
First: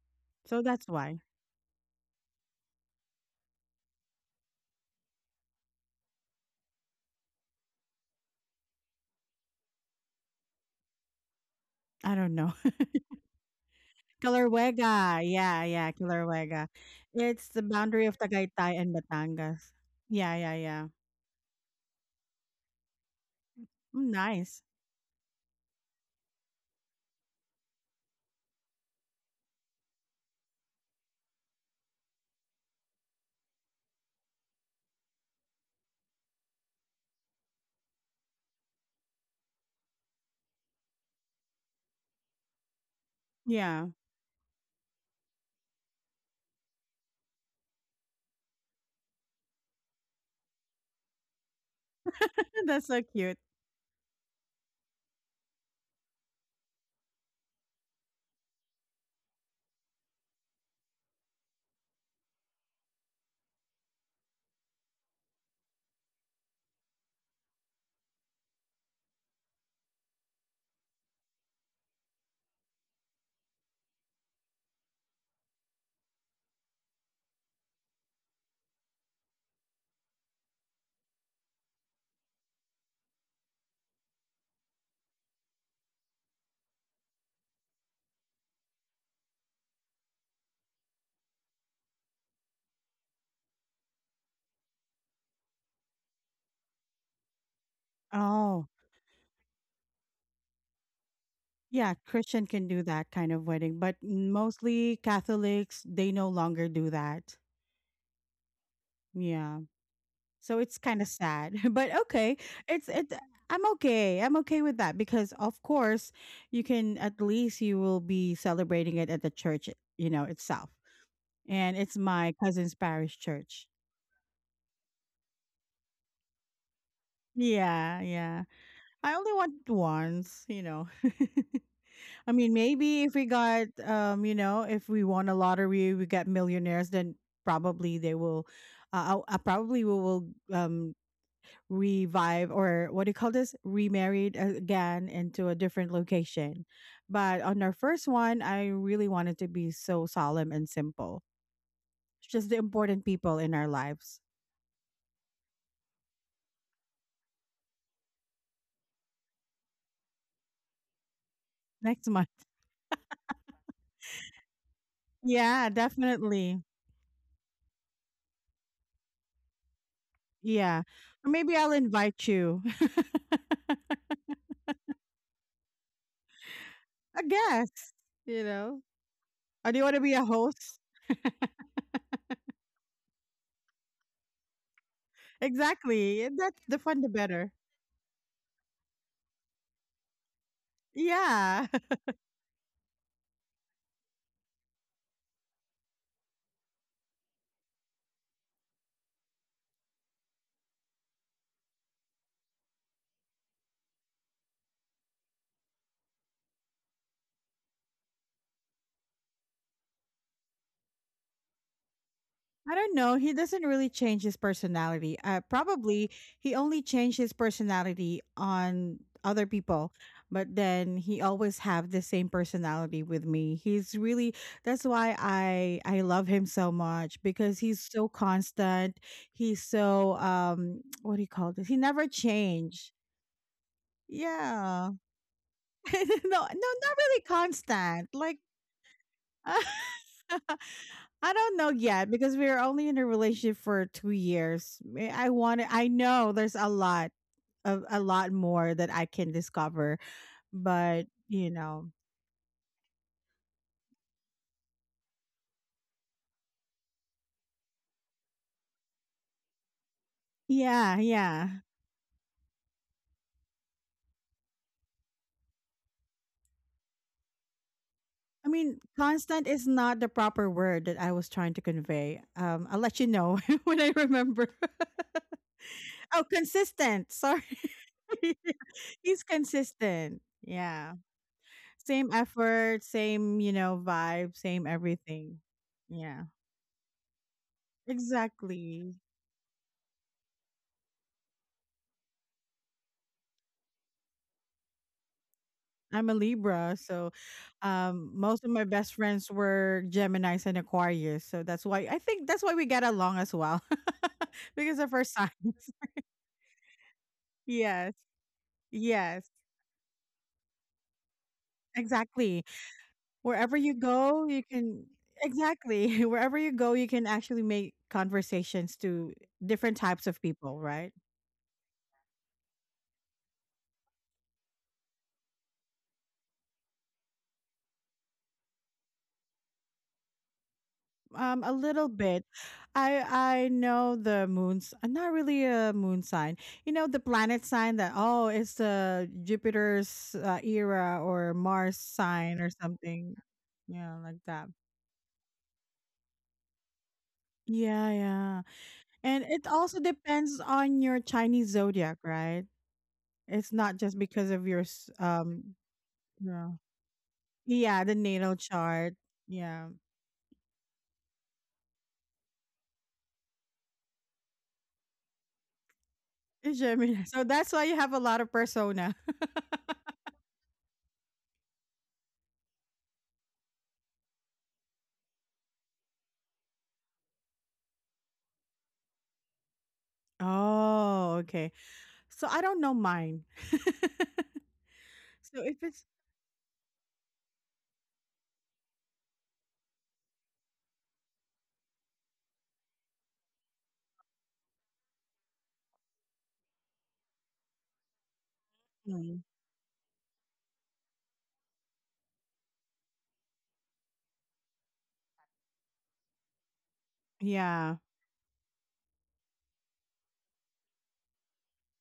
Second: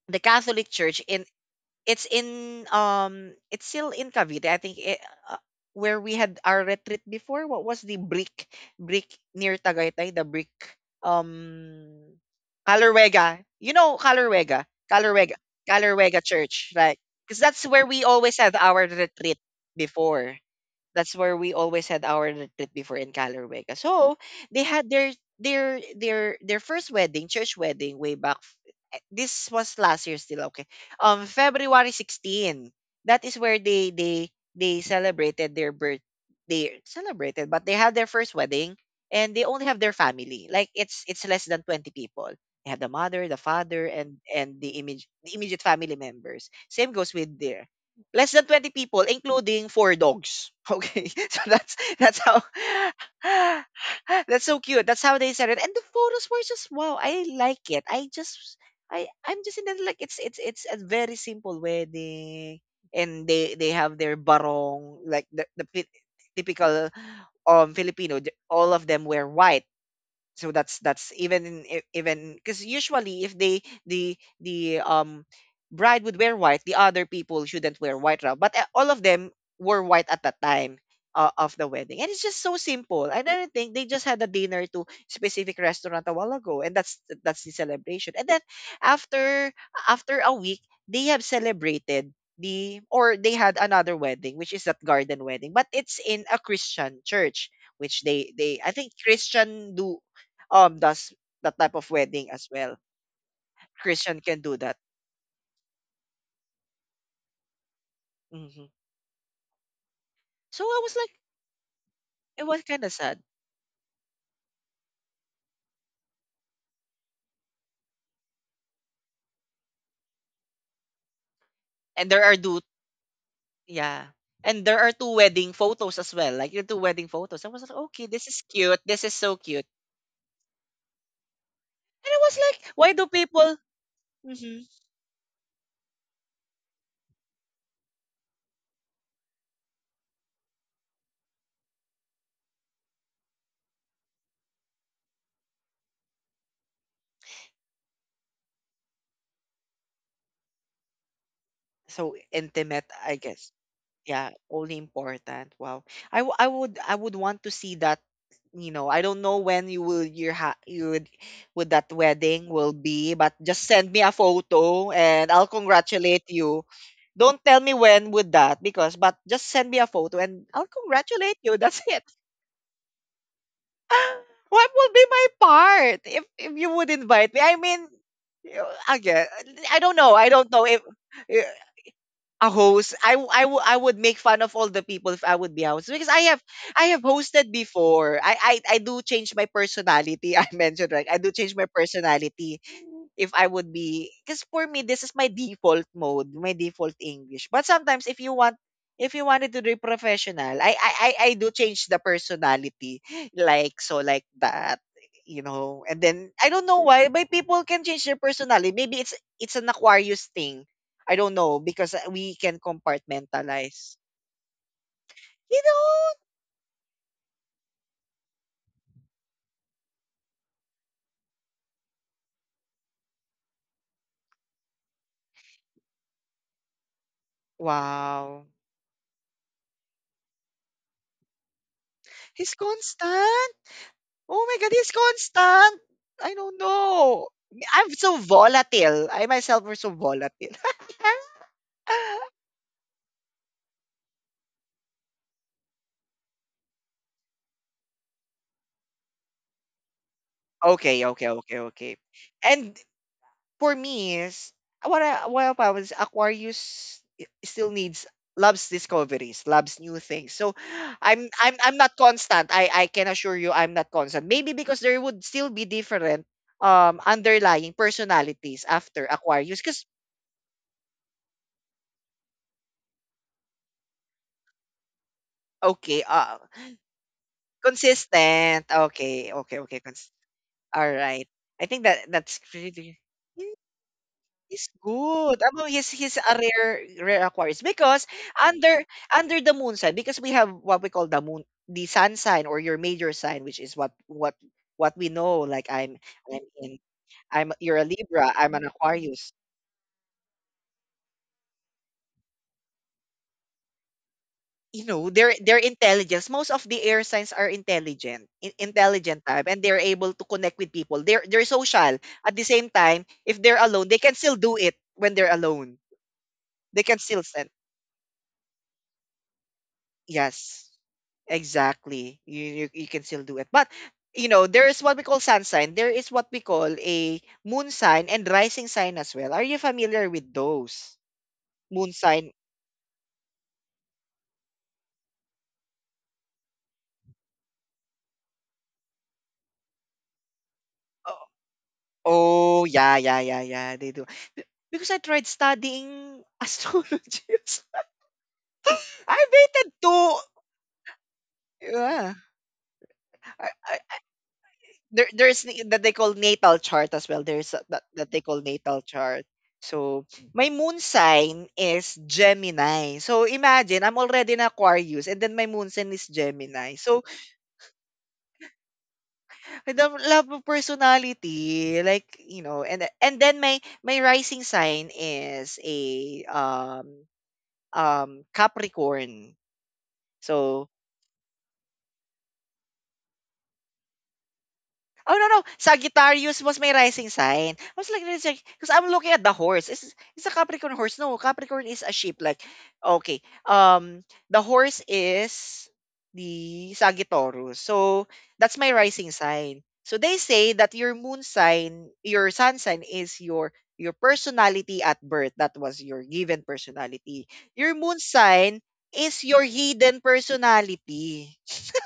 S1: the
S2: So
S1: Catholic
S2: that's
S1: Church
S2: why.
S1: in, it's in it's still in Cavite. I think it, where we had our retreat before. What was the brick near Tagaytay? The brick
S2: I
S1: um
S2: don't know.
S1: Calorwega. You know Calorwega.
S2: Kalawega.
S1: Calorwega.
S2: Yeah, yeah,
S1: Calorwega
S2: Kalawega.
S1: Church, right? Because
S2: It's the
S1: that's where we
S2: boundary of
S1: always have
S2: Tagaytay
S1: our
S2: and
S1: retreat
S2: Batangas. Yeah,
S1: before.
S2: yeah, yeah.
S1: That's where we always had our retreat before in Caloocan.
S2: Mm,
S1: So they
S2: nice.
S1: had their their first wedding, church wedding, way back. This was last year still, okay. February 16. That is where they celebrated their birth. They celebrated, but they had their first wedding, and they only have their family. Like it's less than 20 people. They have the mother, the father,
S2: Yeah.
S1: and the immediate family members. Same goes with their less than 20 people including four dogs. Okay, so that's how
S2: That's so cute.
S1: that's so cute. That's how they said it, and the photos were just wow. I like it. I just, I'm just in it. Like it's a very simple wedding, and they have their barong, like typical Filipino. All of them wear white. So that's, even because usually if they, the bride would wear white, the other people shouldn't wear white. Now but all of them were white at that time of the wedding, and it's just so simple. And I don't think, they just had a dinner to specific restaurant a while ago, and that's the celebration. And then after, after a week they have celebrated the, or they had another wedding which is that garden wedding, but it's in a Christian church, which they
S2: Oh.
S1: I think Christian do does that type of
S2: Yeah,
S1: wedding
S2: Christian
S1: as
S2: can
S1: well.
S2: do that kind of wedding, but
S1: Christian can do that.
S2: mostly Catholics, they no longer do that.
S1: Hmm.
S2: Yeah. So
S1: So I
S2: it's
S1: was
S2: kind of
S1: like,
S2: sad, but okay.
S1: it was kind
S2: It's
S1: of
S2: it
S1: sad.
S2: I'm okay. I'm okay with that because of course, you can at least you will be celebrating it at the church, you know, itself. And it's
S1: And there
S2: my
S1: are do
S2: cousin's parish church.
S1: yeah. And there are two wedding photos as well, like the two wedding photos. I was like,
S2: Yeah,
S1: okay, this is
S2: yeah.
S1: cute. This is
S2: I only
S1: so cute.
S2: went once, you know.
S1: And I
S2: I
S1: was
S2: mean,
S1: like, why
S2: maybe
S1: do
S2: if we
S1: people?
S2: got, you
S1: Hmm.
S2: know, if we won a lottery, we get millionaires, then probably they will, I, probably we will revive or what do you call this? Remarried again into a different location. But on our first one, I really wanted to be so solemn and simple.
S1: So
S2: Just the
S1: intimate,
S2: important
S1: I
S2: people
S1: guess.
S2: in our lives.
S1: Yeah, only important. Wow. I would, I would want to see that, you know, I don't know when you will your ha you would that
S2: Next month.
S1: wedding will be, but just send me a photo and I'll
S2: Yeah,
S1: congratulate
S2: definitely.
S1: you. Don't tell me when would that, because but just send me a photo and I'll
S2: Yeah. Or
S1: congratulate you.
S2: maybe I'll
S1: That's it.
S2: invite you.
S1: What will be my part if you would
S2: I
S1: invite me? I mean,
S2: guess, you know.
S1: again,
S2: Or
S1: I
S2: do you
S1: don't
S2: want to
S1: know.
S2: be a
S1: I don't know if
S2: host?
S1: a host, I would make fun of all the people if I would be a host because I
S2: Exactly.
S1: have,
S2: That's the
S1: I have
S2: fun, the
S1: hosted
S2: better.
S1: before. I do change my personality. I mentioned right. I do change my
S2: Yeah.
S1: personality if I would be, because for me this is my default mode, my default English. But sometimes if you want, if you wanted to be professional, I do change the personality like so, like that, you know. And then I don't know why, but people can change their personality. Maybe it's an Aquarius thing. I don't know because we can
S2: I don't know. He doesn't really
S1: compartmentalize.
S2: change his personality.
S1: You
S2: Probably
S1: know?
S2: he only changed his personality on other people, but then he always have the same personality with me. He's really that's why I love him so much because he's so
S1: Wow.
S2: constant. He's so what do you call this? He never
S1: He's
S2: changed.
S1: constant. Oh my God, he's
S2: Yeah.
S1: constant.
S2: No,
S1: I
S2: no, not
S1: don't
S2: really
S1: know. I'm
S2: constant.
S1: so
S2: Like
S1: volatile. I myself are so volatile.
S2: I don't know yet because we are only in a relationship for 2 years. I want to I know there's a lot more that I can discover,
S1: Okay,
S2: but
S1: okay,
S2: you
S1: okay, okay.
S2: know.
S1: And for me is what I was Aquarius still needs, loves discoveries, loves new things. So
S2: Yeah,
S1: I'm
S2: yeah.
S1: I'm I'm not constant. I can assure you I'm not constant. Maybe because there would still be different underlying
S2: I
S1: personalities
S2: mean,
S1: after
S2: constant
S1: Aquarius.
S2: is
S1: Because
S2: not the proper word that I was trying to convey. I'll let you know when I remember.
S1: okay,
S2: Oh, consistent. Sorry.
S1: consistent.
S2: He's
S1: Okay, okay, okay.
S2: consistent.
S1: All
S2: Yeah.
S1: right. I think that
S2: Same
S1: that's
S2: effort,
S1: really
S2: same, you
S1: he-
S2: know, vibe, same
S1: he's good.
S2: everything.
S1: I mean, he's
S2: Yeah.
S1: a rare, rare Aquarius because under,
S2: Exactly.
S1: under the moon sign, because we have what we call the moon, the sun sign, or your major sign, which is what we know. Like I'm
S2: I'm a
S1: I'm in,
S2: Libra, so
S1: I'm, you're a Libra,
S2: most
S1: I'm
S2: of
S1: an
S2: my best
S1: Aquarius,
S2: friends were Gemini's and Aquarius, so that's why I think that's why we get along as well, because
S1: you
S2: of our
S1: know,
S2: signs.
S1: their intelligence, most of the air signs are
S2: Yes,
S1: intelligent in, intelligent
S2: yes,
S1: type, and they're able to connect with people. They're social. At the
S2: exactly.
S1: same time, if they're
S2: Wherever you
S1: alone, they can
S2: go,
S1: still
S2: you
S1: do it
S2: can
S1: when they're alone.
S2: exactly wherever you go,
S1: They
S2: you
S1: can
S2: can
S1: still
S2: actually
S1: send,
S2: make conversations to different types of people,
S1: yes
S2: right?
S1: exactly. You you can still do it, but you know, there is what we call sun sign, there is what we call a moon sign and rising sign as well. Are you familiar with those?
S2: A little
S1: Moon
S2: bit.
S1: sign.
S2: I I know the moon's not really a moon sign. You know the planet sign that oh it's the Jupiter's era or Mars sign or
S1: Oh, yeah,
S2: something.
S1: yeah, yeah, yeah. They
S2: Yeah,
S1: do.
S2: like
S1: Be-
S2: that.
S1: Because I tried studying astrology.
S2: Yeah, yeah.
S1: I
S2: And it
S1: waited
S2: also
S1: two.
S2: depends on your Chinese zodiac,
S1: Yeah.
S2: right?
S1: I,
S2: It's
S1: I,
S2: not just because of your
S1: there's that they call
S2: yeah,
S1: natal chart as well. There's a,
S2: yeah the
S1: that they
S2: natal
S1: call natal
S2: chart.
S1: chart.
S2: Yeah.
S1: So my moon sign is Gemini. So imagine I'm already in Aquarius and then my moon sign is
S2: It's
S1: Gemini. So
S2: Gemini. So that's why you have a lot of persona.
S1: with the love of personality, like, you know, and then my rising sign is a Capricorn. So,
S2: Oh, okay. So I don't know mine.
S1: oh no no,
S2: So if it's
S1: Sagittarius was my rising sign. I was like, because I'm looking at the horse. It's a Capricorn horse. No, Capricorn is a sheep. Like, okay, the horse is the Sagittarius. So that's my rising
S2: Mm.
S1: sign. So they say that your sun sign is your personality at birth. That was your given personality. Your
S2: Yeah.
S1: moon sign is your hidden personality.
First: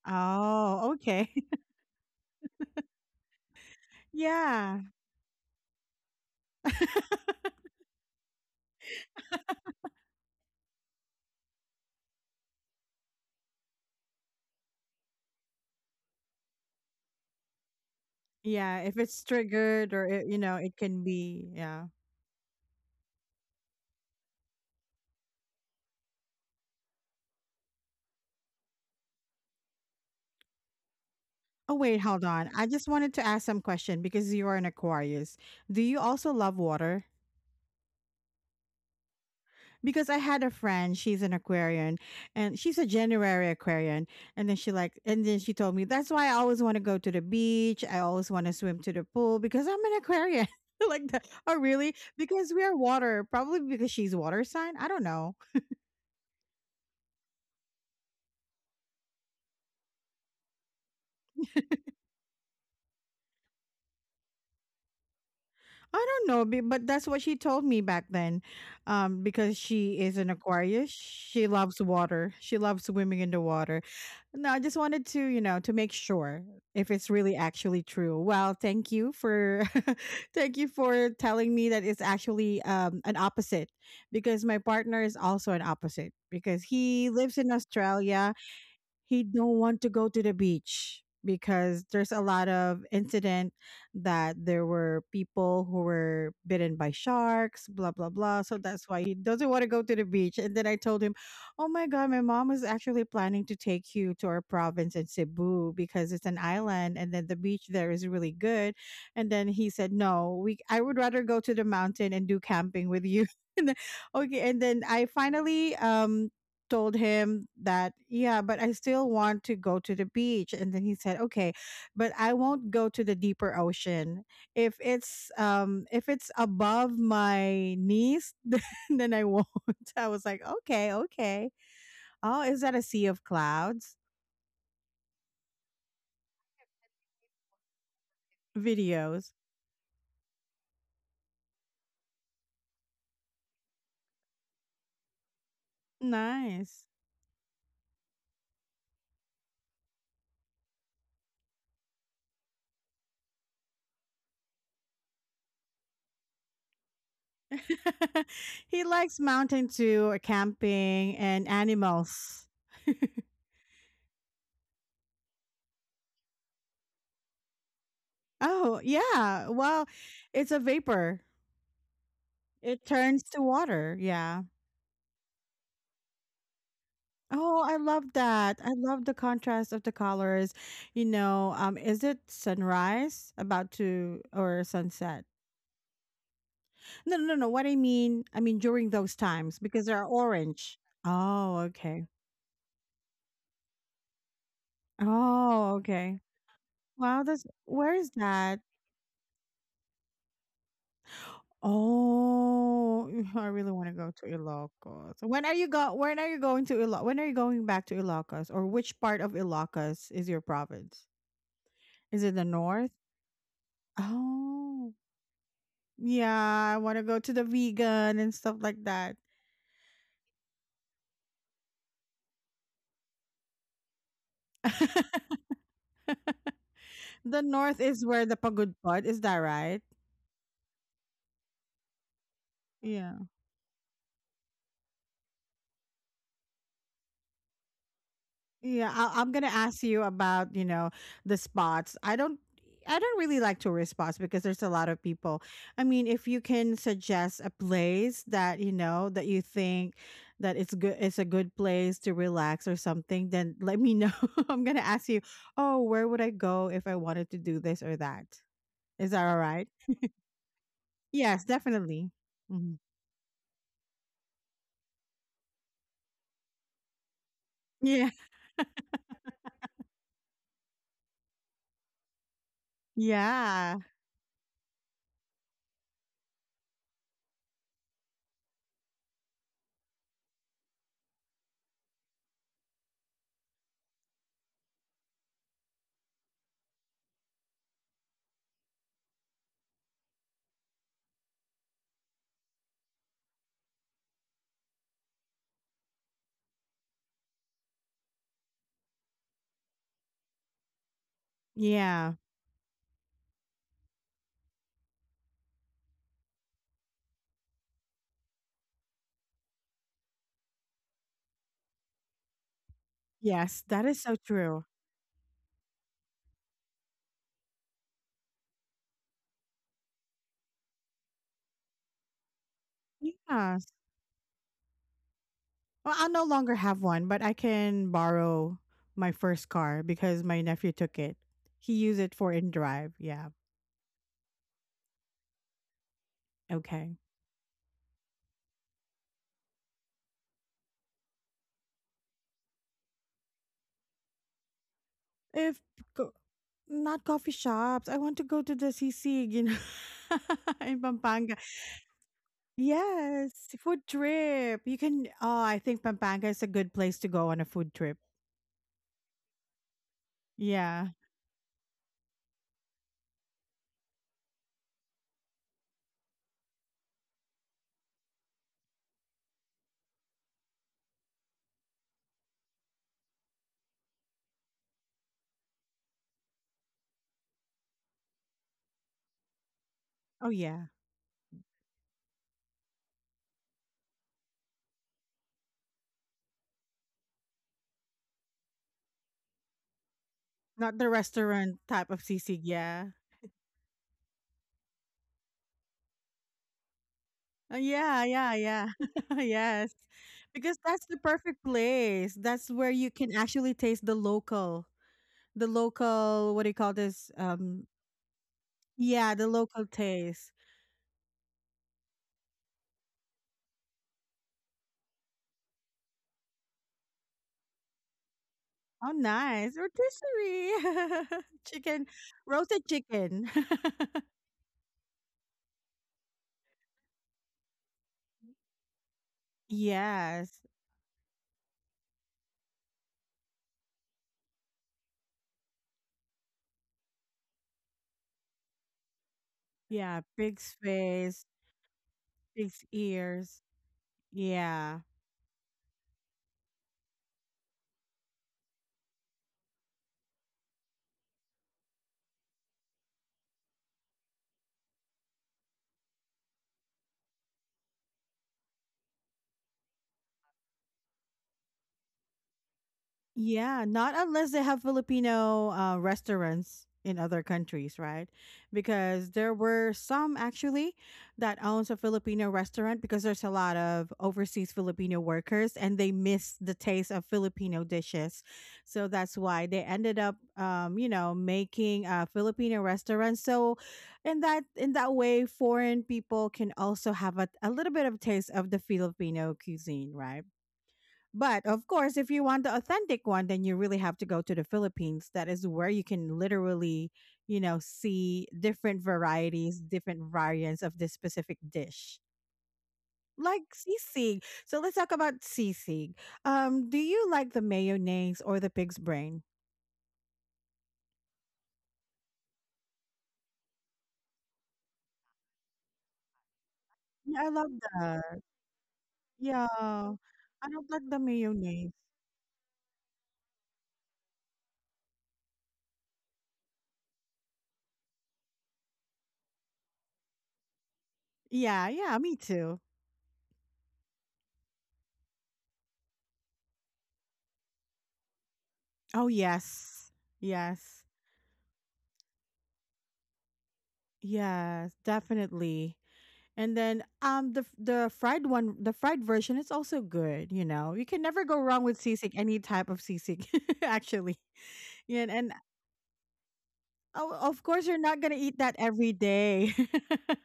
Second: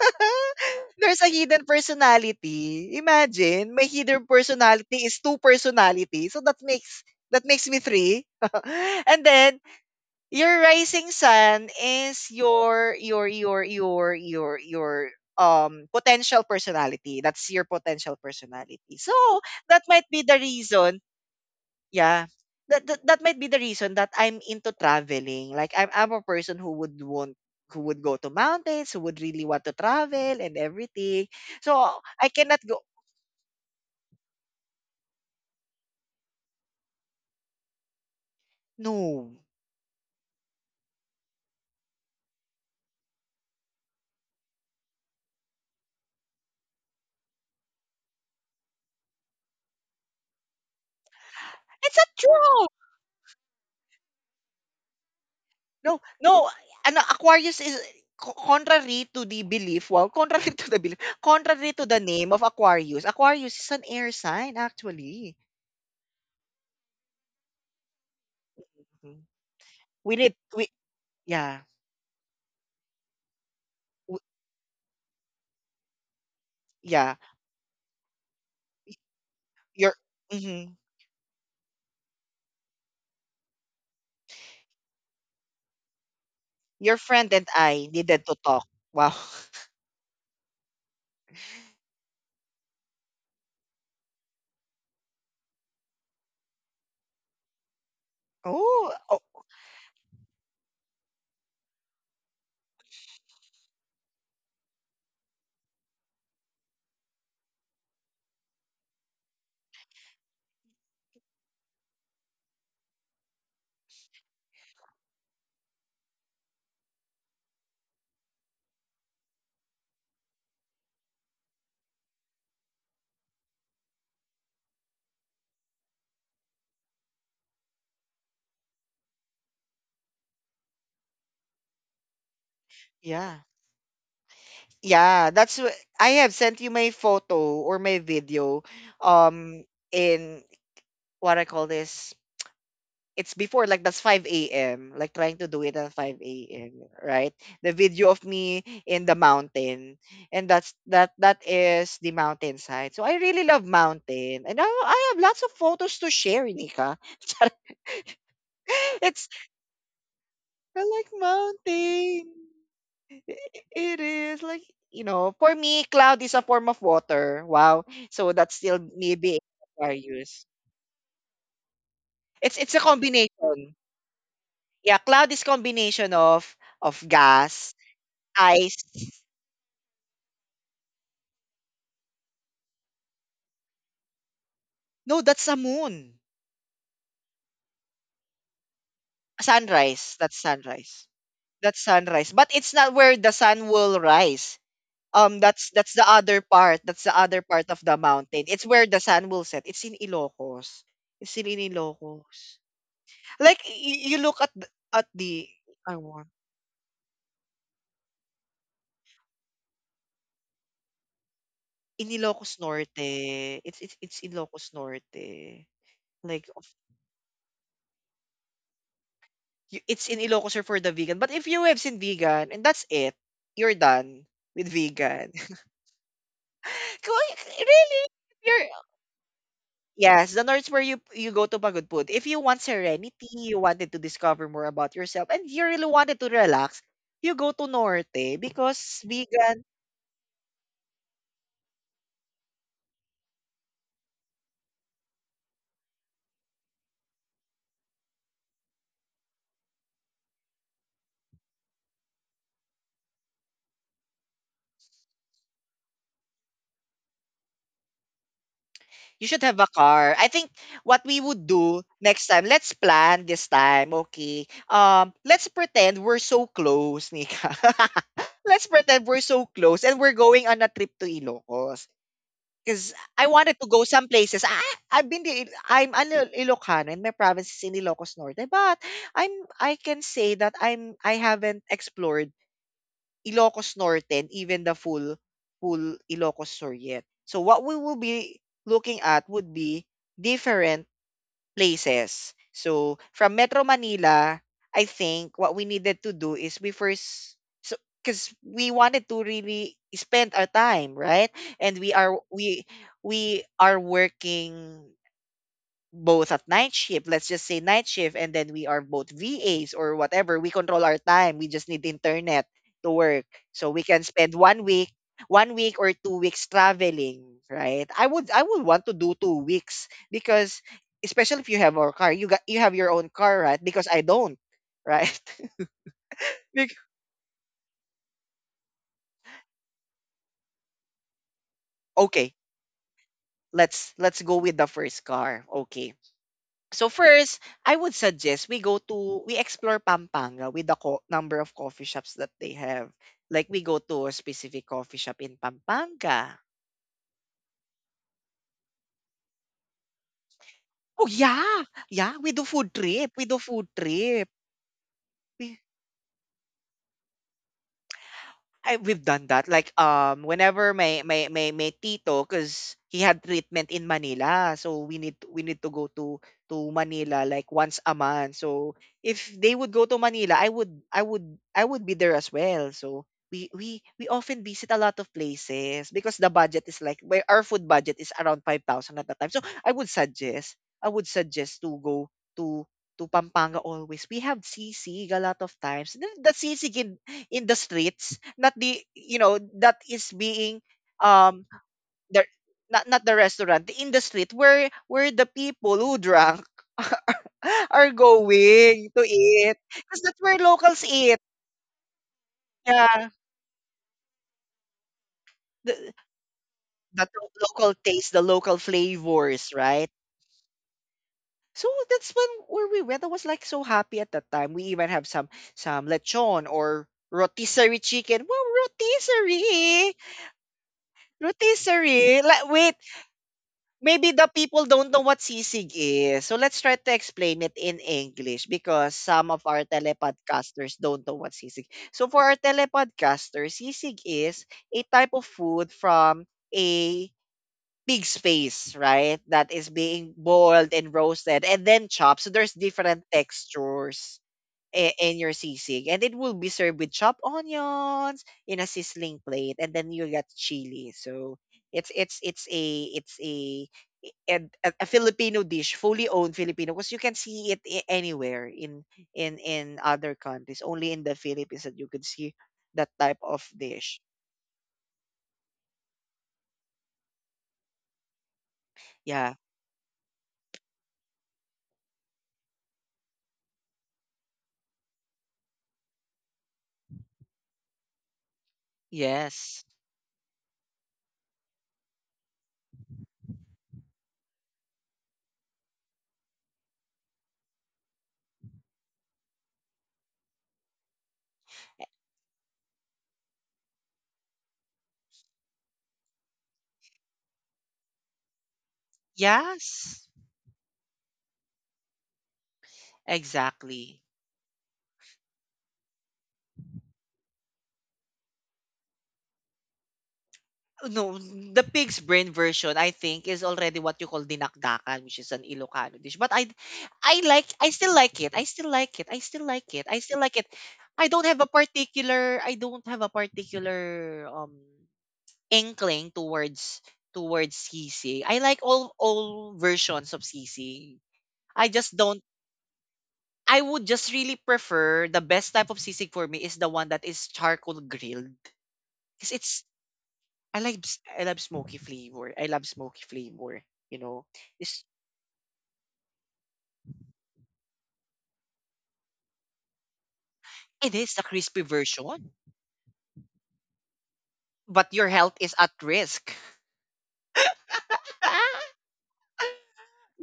S2: Oh,
S1: There's a
S2: okay.
S1: hidden personality. Imagine, my hidden
S2: Yeah.
S1: personality is two personality. So that makes, that makes me three. And then your rising sun is your potential personality. That's your potential
S2: Yeah, if
S1: personality. So
S2: it's
S1: that
S2: triggered or
S1: might be
S2: it, you
S1: the
S2: know, it can
S1: reason.
S2: be, yeah.
S1: Yeah. That that might be the reason that I'm into traveling. Like I'm a person who would want, who would go to mountains, who would really want to travel and everything.
S2: Oh wait,
S1: So
S2: hold
S1: I
S2: on. I
S1: cannot go,
S2: just wanted to ask some question because you are an Aquarius. Do you also love water?
S1: no.
S2: Because I had a friend, she's an Aquarian and she's a January Aquarian. And then she told me that's why I always want to go to the beach. I always want to swim to the pool because I'm an Aquarian. Like that. Oh really?
S1: It's not
S2: Because we
S1: true.
S2: are water. Probably because she's water sign. I don't know.
S1: No, no. Ano, Aquarius is contrary to the belief. Well, contrary to the belief. Contrary to the name of Aquarius. Aquarius is an air sign actually.
S2: I don't know, but that's what she told me back then.
S1: Mhm.
S2: Because she is
S1: We
S2: an
S1: need we
S2: Aquarius, she
S1: yeah.
S2: loves water. She loves swimming in the water.
S1: W-
S2: No, I just wanted to, you know, to make sure if it's
S1: yeah.
S2: really actually true. Well, thank you for
S1: Your
S2: thank you
S1: mhm,
S2: for telling me that it's actually an opposite because my partner is also an opposite because
S1: your
S2: he
S1: friend
S2: lives
S1: and
S2: in
S1: I needed
S2: Australia.
S1: to talk. Wow.
S2: He don't want to go to the beach because there's a lot of incident that there were people who were bitten by sharks blah blah blah, so that's
S1: Oh,
S2: why he
S1: oh,
S2: doesn't want to go to the beach. And then I told him, oh my god, my mom was actually planning to take you to our province in Cebu because it's an island and then the beach there is really good. And then he said, no, we I would rather go to the mountain and do camping with you. And then, okay, and then I finally told him that, yeah, but I still want to go to the beach. And then he said, okay, but I won't go to the deeper ocean. If it's above my knees, then I won't. I was like, okay, okay. Oh, is that a sea of
S1: yeah.
S2: clouds?
S1: Yeah, I have sent you my photo or my video
S2: Videos.
S1: um in what I call this. It's before, like, that's 5 a.m., like trying to do it at 5 a.m.,
S2: Nice.
S1: right? The video of me in the mountain, and that is the mountainside. So I really love mountain, and I have lots of photos to share, Nika.
S2: He likes
S1: it's
S2: mountain too, or
S1: I like
S2: camping and
S1: mountain.
S2: animals.
S1: I- It is like, you know, for me, cloud is a form of water. Wow. So that's
S2: Oh,
S1: still me being
S2: yeah. Well,
S1: Aquarius.
S2: it's a vapor.
S1: It's a
S2: It turns to
S1: combination.
S2: water. Yeah.
S1: Yeah, cloud is combination of
S2: Oh, I
S1: gas,
S2: love that. I
S1: ice.
S2: love the contrast of the colors. You know, is it sunrise about to or
S1: No,
S2: sunset?
S1: that's a moon.
S2: No, no, no. What I mean during those times because they're
S1: Sunrise. That's
S2: orange.
S1: sunrise.
S2: Oh,
S1: That's
S2: okay.
S1: sunrise, but it's not where the sun will rise. That's
S2: Oh,
S1: that's the
S2: okay.
S1: other part. That's the
S2: Wow,
S1: other
S2: that's
S1: part of
S2: where
S1: the
S2: is
S1: mountain.
S2: that?
S1: It's where the sun will set. It's in Ilocos. It's still in Ilocos.
S2: Oh, I
S1: Like
S2: really want to go
S1: you
S2: to
S1: look at the at
S2: Ilocos. When
S1: the
S2: are you go?
S1: I
S2: When are
S1: want
S2: you going to Ilo- When are you going back to Ilocos, or which part of Ilocos is your province?
S1: in
S2: Is it the
S1: Ilocos
S2: north?
S1: Norte. It's Ilocos
S2: Oh.
S1: Norte. Like
S2: Yeah, I want to go to the vegan and stuff like that.
S1: it's in Ilocos or for the vegan. But if you have seen vegan, and that's it, you're done with vegan.
S2: The north is
S1: Really?
S2: where the
S1: You're
S2: pagod pod is that right?
S1: Yes, the North's where you go to pagod food. If you want
S2: Yeah.
S1: serenity, you wanted to discover more about yourself, and you really wanted to relax, you go to Norte
S2: Yeah,
S1: because
S2: I- I'm going to
S1: vegan.
S2: ask you about, you know, the spots. I don't really like tourist spots because there's a lot of people. I mean, if you can suggest a place that, you know, that you think that it's a good place to relax or something, then let me know. I'm going to ask you, "Oh, where would I go if I wanted to do this or that? Is that
S1: You
S2: all
S1: should have a
S2: right?
S1: car. I think what we
S2: Yes,
S1: would do
S2: definitely.
S1: next time, let's
S2: Mhm.
S1: plan this time, okay? Let's pretend we're so close, Nika.
S2: Yeah.
S1: Let's pretend we're so close and we're going on a trip to Ilocos. Because I wanted to
S2: Yeah.
S1: go some places. I've been to, I'm an Ilocano, and my province is in Ilocos Norte. But I'm, I can say that I haven't explored Ilocos Norte and even the full Ilocos Sur yet. So what we will be looking at would be different places. So from Metro Manila, I think what we needed to do is we first so because we wanted to really spend our time, right? And
S2: Yeah.
S1: we are working both at night shift, let's just say night shift, and then we are both VAs or whatever, we control our time. We just need internet to work.
S2: Yes,
S1: So we
S2: that is
S1: can
S2: so
S1: spend
S2: true.
S1: one week or two weeks traveling, right? I would want to do two weeks because especially if you have our car, you got you have your own car, right?
S2: Yes.
S1: Because I don't, right?
S2: Well, I'll no longer
S1: Bec-
S2: have one, but I can borrow my first car because my nephew took it. He used it for
S1: okay,
S2: in drive. Yeah.
S1: let's go with the first car. Okay. So
S2: Okay.
S1: first, I would suggest we go to we explore Pampanga with the number of coffee shops that they have. Like we go to a specific coffee shop in
S2: If co-
S1: Pampanga.
S2: Not coffee shops, I want to go to the CC, you know, in
S1: Oh
S2: Pampanga.
S1: yeah, yeah. We do food trip. We do
S2: Yes,
S1: food
S2: food
S1: trip.
S2: trip. You can. Oh, I think Pampanga is a good place to go on a food trip.
S1: I we've done that. Like whenever
S2: Yeah.
S1: my tito cuz he had treatment in Manila. So we need to go to Manila like once a month. So if they would go to Manila, I would be there as well. So we often visit a lot of places because the budget is like where our food budget is around 5,000 at the time. So
S2: Oh, yeah.
S1: I would suggest to go to to Pampanga always. We have sisig a lot of times. The sisig in the streets, not the, you know, that is being
S2: Not the
S1: um
S2: restaurant type of
S1: the
S2: sisig,
S1: not
S2: yeah.
S1: not the restaurant, in the street where the people who drank are
S2: Yeah, yeah, yeah.
S1: going to eat,
S2: Yes.
S1: because that's where
S2: Because that's
S1: locals
S2: the
S1: eat,
S2: perfect place. That's where you
S1: yeah,
S2: can actually taste the local,
S1: the,
S2: what do you call this?
S1: that local taste, the local
S2: Yeah, the
S1: flavors,
S2: local
S1: right?
S2: taste.
S1: So that's when where we went, I was like so happy at that time. We even have some lechon or rotisserie chicken. Wow,
S2: Oh, nice.
S1: rotisserie,
S2: Rotisserie. Chicken,
S1: rotisserie, like,
S2: roasted
S1: wait,
S2: chicken.
S1: maybe the people don't know what sisig is. So let's try to explain it in English because some of our
S2: Yes.
S1: telepodcasters don't know what sisig. So for our telepodcasters, sisig is a type of food from a pig's face, right? That is
S2: Yeah,
S1: being
S2: pig's
S1: boiled and
S2: face,
S1: roasted and then chopped. So there's
S2: pig's
S1: different
S2: ears.
S1: textures
S2: Yeah.
S1: and your sisig. And it will be served with chopped onions in a sizzling plate, and then you get chili. So it's a it's a a, a Filipino dish, fully owned Filipino, because you can see anywhere in other countries. Only in the Philippines that you can see that type of
S2: Yeah, not
S1: dish.
S2: unless they have Filipino restaurants in other countries, right? Because there
S1: Yeah.
S2: were some actually that owns a Filipino restaurant because there's a lot of overseas Filipino workers and they miss the taste of Filipino dishes. So that's why they
S1: Yes.
S2: ended up you know, making a Filipino restaurant. So in that way foreign people can also have a little bit of taste of the Filipino cuisine, right? But of course, if you want the authentic one, then you really have to go to the Philippines. That is where you can literally, you know, see different varieties,
S1: Yes.
S2: different variants of this specific dish. Like
S1: Exactly.
S2: sisig. So let's talk about sisig. Do you like the mayonnaise or the pig's brain?
S1: No, the pig's brain version, I think, is already what you call dinakdakan, which is an Ilocano dish. But
S2: Yeah,
S1: I
S2: I
S1: like,
S2: love
S1: I still like
S2: that.
S1: it. I still like it. I still
S2: Yeah.
S1: like it. I still like it.
S2: I don't like the mayonnaise.
S1: I don't have a particular inkling towards towards sisig. I like all versions of sisig.
S2: Yeah,
S1: I just
S2: yeah, me
S1: don't,
S2: too.
S1: I would just really prefer, the best type of sisig for me is the one that is charcoal grilled.
S2: Oh
S1: Because it's
S2: yes. Yes.
S1: I love smoky flavor. I love smoky flavor. You know,
S2: Yes,
S1: it's
S2: definitely. And then the fried one, the fried version is also good, you know. You
S1: it
S2: can
S1: is
S2: never
S1: the
S2: go wrong
S1: crispy
S2: with sisig,
S1: version,
S2: any type of sisig actually.
S1: but
S2: Yeah, and
S1: your
S2: and
S1: health is at risk.
S2: oh, of course you're not going to eat that every day.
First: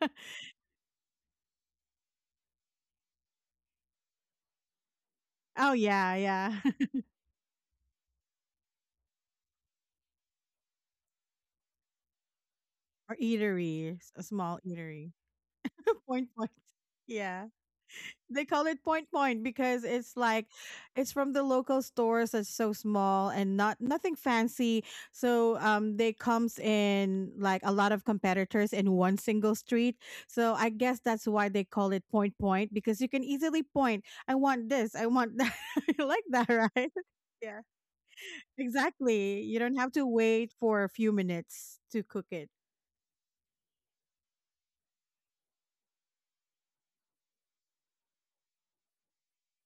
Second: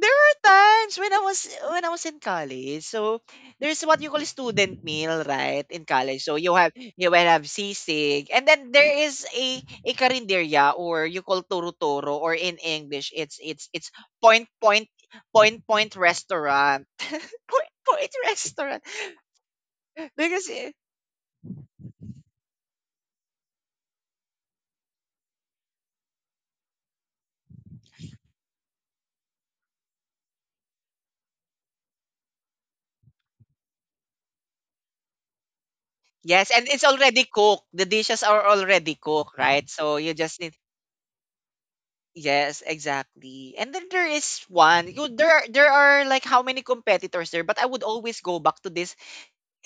S1: There were times when I was in college. So there's what you call student meal, right?
S2: Oh
S1: In
S2: yeah,
S1: college, so you
S2: yeah.
S1: have you will have sisig, and then there is a karinderya, or you call toro toro, or in English,
S2: Or
S1: it's
S2: eatery, a
S1: point
S2: small
S1: point,
S2: eatery.
S1: point point
S2: Point point.
S1: restaurant.
S2: Yeah.
S1: Point point
S2: They call
S1: restaurant
S2: it point point because it's like
S1: because eh,
S2: it's from the local stores that's so small and not nothing fancy, so they comes in like a lot of competitors in one single street, so I guess that's why they call it point point because you can easily point I want this I want that. You like that,
S1: yes, and it's
S2: right?
S1: already
S2: Yeah,
S1: cooked. The dishes are already cooked. Mm,
S2: exactly, you
S1: right?
S2: don't have
S1: So
S2: to
S1: you just
S2: wait
S1: need,
S2: for a few minutes to cook it.
S1: yes, exactly. And then there is one. You, there are like how many competitors there, but I would always go back to this.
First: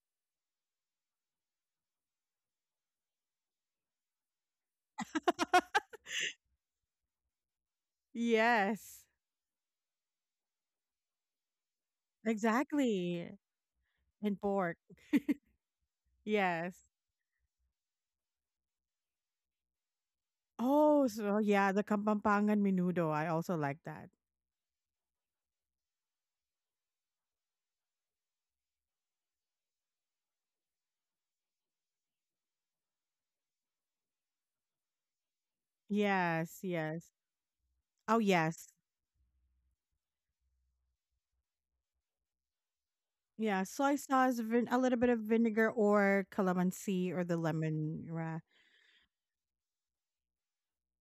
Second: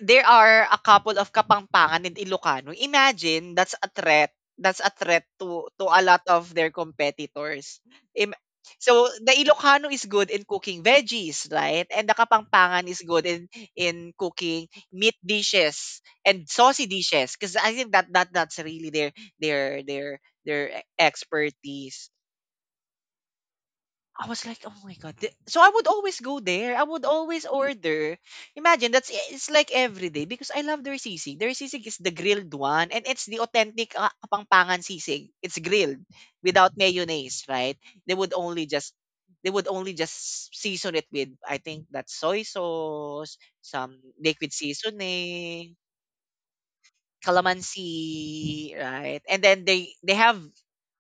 S1: There are a couple of Kapampangan and Ilocano. Imagine, that's a threat. That's a threat to a lot of their competitors. Im-
S2: Yes,
S1: so the Ilocano is good in cooking veggies, right? And the Kapampangan is good
S2: exactly.
S1: in
S2: And
S1: cooking
S2: pork.
S1: meat dishes and
S2: Yes.
S1: saucy dishes because I think that that's really their their
S2: Oh, so yeah, the
S1: expertise.
S2: Kapampangan menudo. I also like that.
S1: I was like, oh my god. So I would always go there. I would always order. Imagine, that's eh, it's like every day because I love their sisig. Their sisig is the grilled one, and it's the authentic Kapampangan sisig. It's grilled
S2: Yes,
S1: without
S2: yes.
S1: mayonnaise, right? They
S2: Oh,
S1: would only
S2: yes.
S1: just they would only just season it with, I think that's soy sauce,
S2: Yeah, soy
S1: some
S2: sauce,
S1: liquid
S2: a little bit of vinegar
S1: seasoning,
S2: or calamansi or the lemon.
S1: calamansi, right? And then they have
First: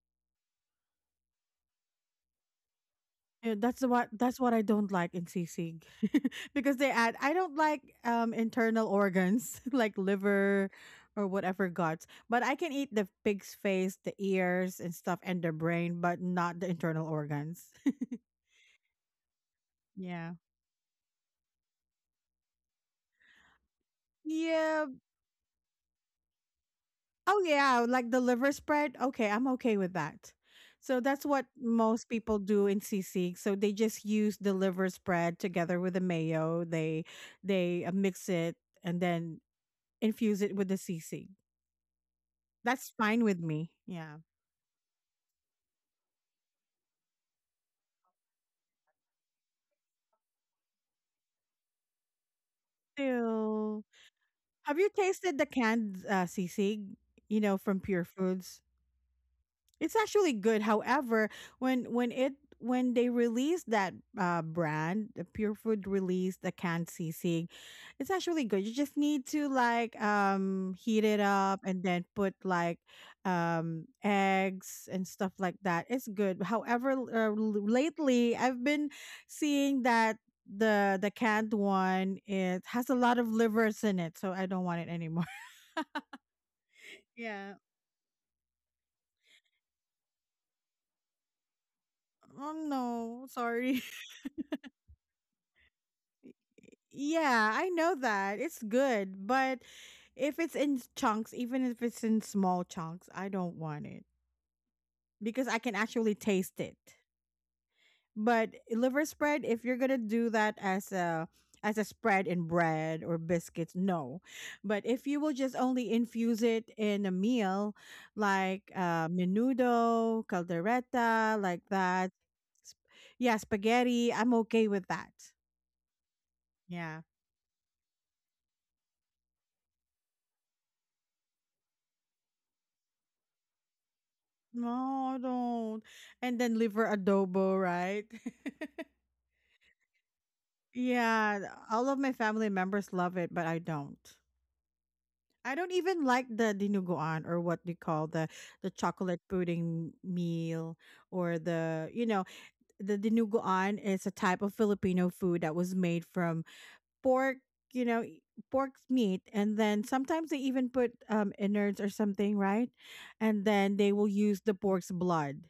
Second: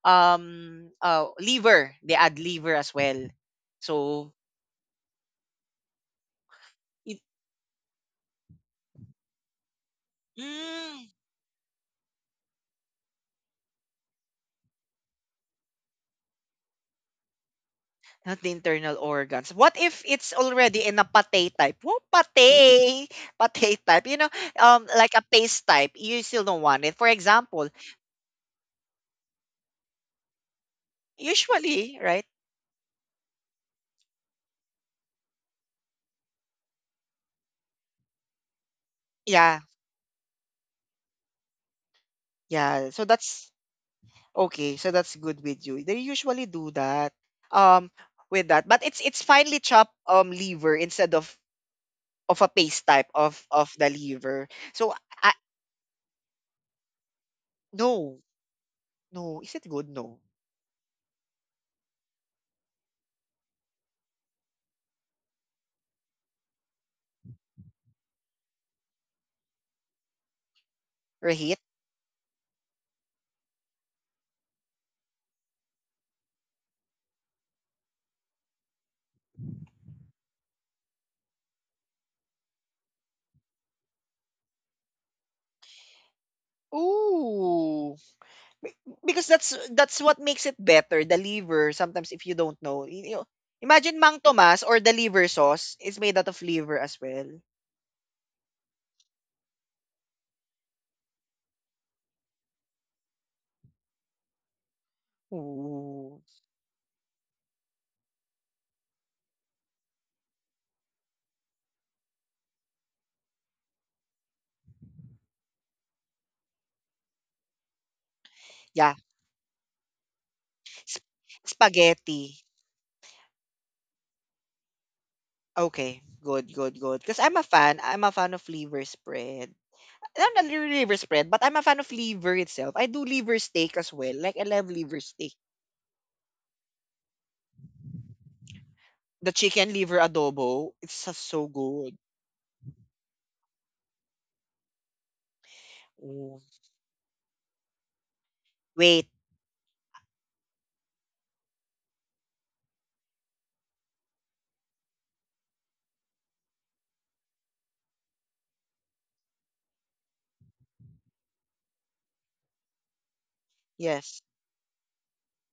S1: liver. They add liver as well.
S2: Yeah, that's the what
S1: So
S2: that's what I don't like in sisig because they add.
S1: it,
S2: I don't like internal organs like liver
S1: mm,
S2: or whatever guts, but I can eat the pig's face, the ears and stuff, and the brain, but not the internal organs.
S1: not the internal organs. What if it's
S2: Yeah.
S1: already in a pate type? Whoa, pate, pate type. You know,
S2: Yeah,
S1: like a paste type. You still don't want it. For
S2: oh
S1: example,
S2: yeah, like the liver spread. Okay, I'm okay with that. So that's what
S1: usually,
S2: most
S1: right?
S2: people do in CC. So they just use the liver spread together with the mayo. They mix it and then
S1: Yeah,
S2: infuse it with the CC.
S1: yeah.
S2: That's
S1: So
S2: fine with
S1: that's
S2: me. Yeah.
S1: okay. So that's good with you. They usually do that. Um, with that, but it's finely chopped liver instead of a paste type of
S2: Still,
S1: the liver.
S2: have you
S1: So I,
S2: tasted the canned CC? You know, from Pure
S1: no,
S2: Foods.
S1: no. Is it good?
S2: It's
S1: No.
S2: actually good. However, when when it when they released that brand, the Pure Food released the canned sisig, it's actually good. You just need to like heat it
S1: Right?
S2: up and then put like eggs and stuff like that. It's good. However, lately I've been seeing that the canned one it has a lot of livers in it, so I don't want it anymore. yeah.
S1: Ooh. Be- because that's what makes it better. The liver, sometimes, if you
S2: Oh
S1: don't know, you know,
S2: no, sorry.
S1: imagine Mang Tomas, or the liver sauce is made out of liver as well.
S2: Yeah, I know that. It's good, but if it's in chunks, even if it's in small chunks, I don't want it because I can actually
S1: Ooh.
S2: taste it. But liver spread, if you're going to do that as a spread in bread or biscuits, no. But if you will just only infuse it in a meal like
S1: Yeah,
S2: menudo,
S1: sp-
S2: caldereta, like that.
S1: spaghetti.
S2: sp- Yeah, spaghetti, I'm okay with that.
S1: Okay, good, good,
S2: Yeah.
S1: good. Because I'm a fan. I'm a fan of liver spread. I'm not really liver spread, but I'm a fan of liver itself. I do liver steak as well. Like, I love liver
S2: No,
S1: steak.
S2: don't. And then liver adobo, right?
S1: The chicken liver adobo, it's so so
S2: yeah, all
S1: good.
S2: of my family members love it, but I don't. I don't even like
S1: Ooh.
S2: the dinuguan or what they call the
S1: Wait,
S2: chocolate pudding meal or the you know the dinuguan is a type of Filipino food that was made from pork, you know, y- pork meat, and then sometimes they even put innards or something, right? And then they will
S1: yes.
S2: use the pork's blood.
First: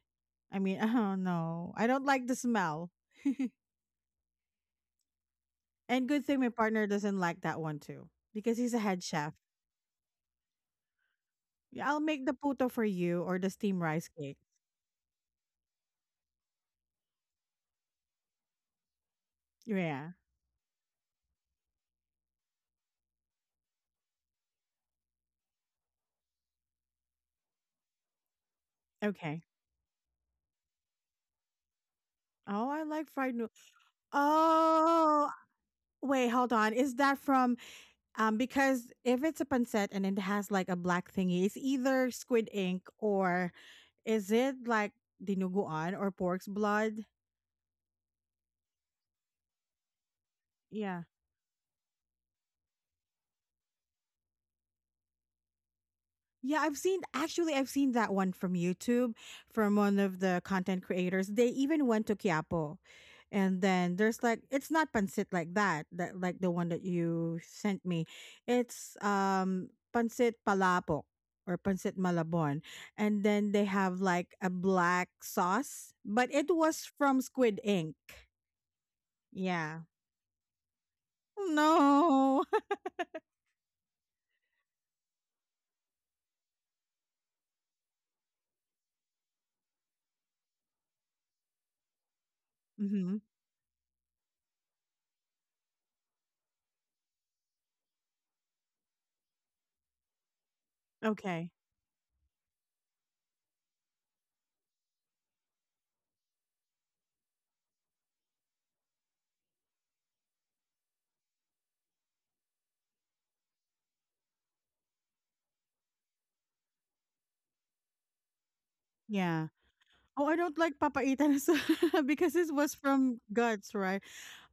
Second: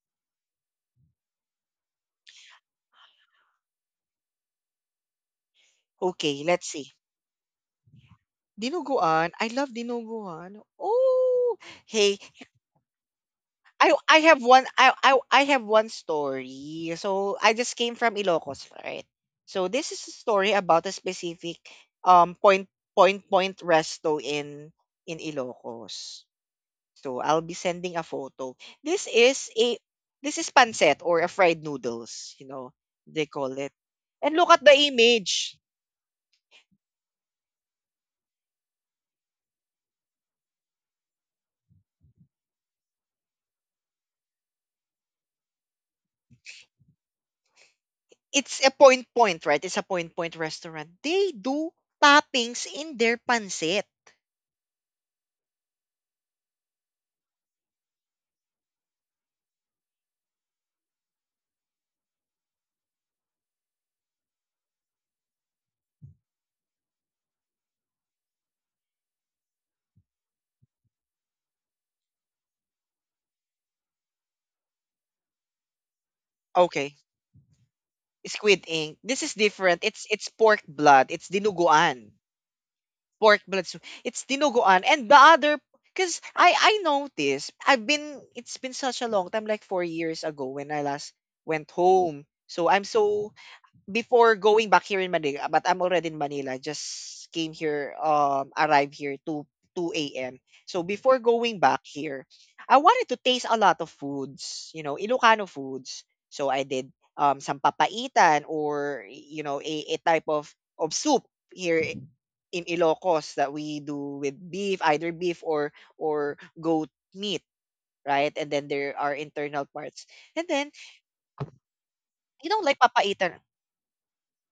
S2: I mean, I don't know. I don't like the smell. And good thing
S1: Okay,
S2: my
S1: let's
S2: partner
S1: see.
S2: doesn't like that one too, because he's a head
S1: Dinuguan?
S2: chef.
S1: I love dinuguan. Oh,
S2: Yeah, I'll
S1: hey,
S2: make the puto for you or the steamed rice
S1: I
S2: cake.
S1: have one I have one story. So I just came from Ilocos, right? So this is
S2: Yeah.
S1: a story about a specific point point, point resto in Ilocos. So I'll be sending a photo. This
S2: Okay.
S1: is a this is pancet or a fried noodles, you
S2: Oh,
S1: know,
S2: I like
S1: they
S2: fried
S1: call
S2: noodles.
S1: it. And look at the
S2: Oh,
S1: image.
S2: wait, hold on. Is that from because if it's a pancit and it has like a black thingy, it's either squid ink or is it like dinuguan or pork's blood?
S1: It's a point point, right? It's a point point restaurant.
S2: Yeah.
S1: They do toppings in their pancit.
S2: Yeah, I've seen that one from YouTube from one of the content creators. They even went to Quiapo. And then there's like it's not pancit like that, that like the one that you sent me. It's pancit palapok or pancit malabon. And then they have like a black sauce, but it was
S1: Okay.
S2: from Squid Ink.
S1: Squid ink. This is
S2: Yeah.
S1: different. It's pork blood. It's dinuguan.
S2: No.
S1: Pork blood soup. It's dinuguan. And the other, because I noticed I've been it's been such a long time, like four years ago, when I last went home. So I'm
S2: mhm.
S1: so before going back here in Manila, but I'm already in Manila. Just came here, arrived here 2 a.m. So before
S2: Okay.
S1: going back here, I wanted to taste a lot of foods, you know, Ilocano foods. So I did some papaitan, or you know, a type of soup here in Ilocos that we do with beef, either beef or goat meat, right? And then there are
S2: Yeah.
S1: internal parts.
S2: Oh, I
S1: And
S2: don't
S1: then,
S2: like papaitan as because this
S1: you know,
S2: was
S1: like
S2: from
S1: papaitan.
S2: guts, right?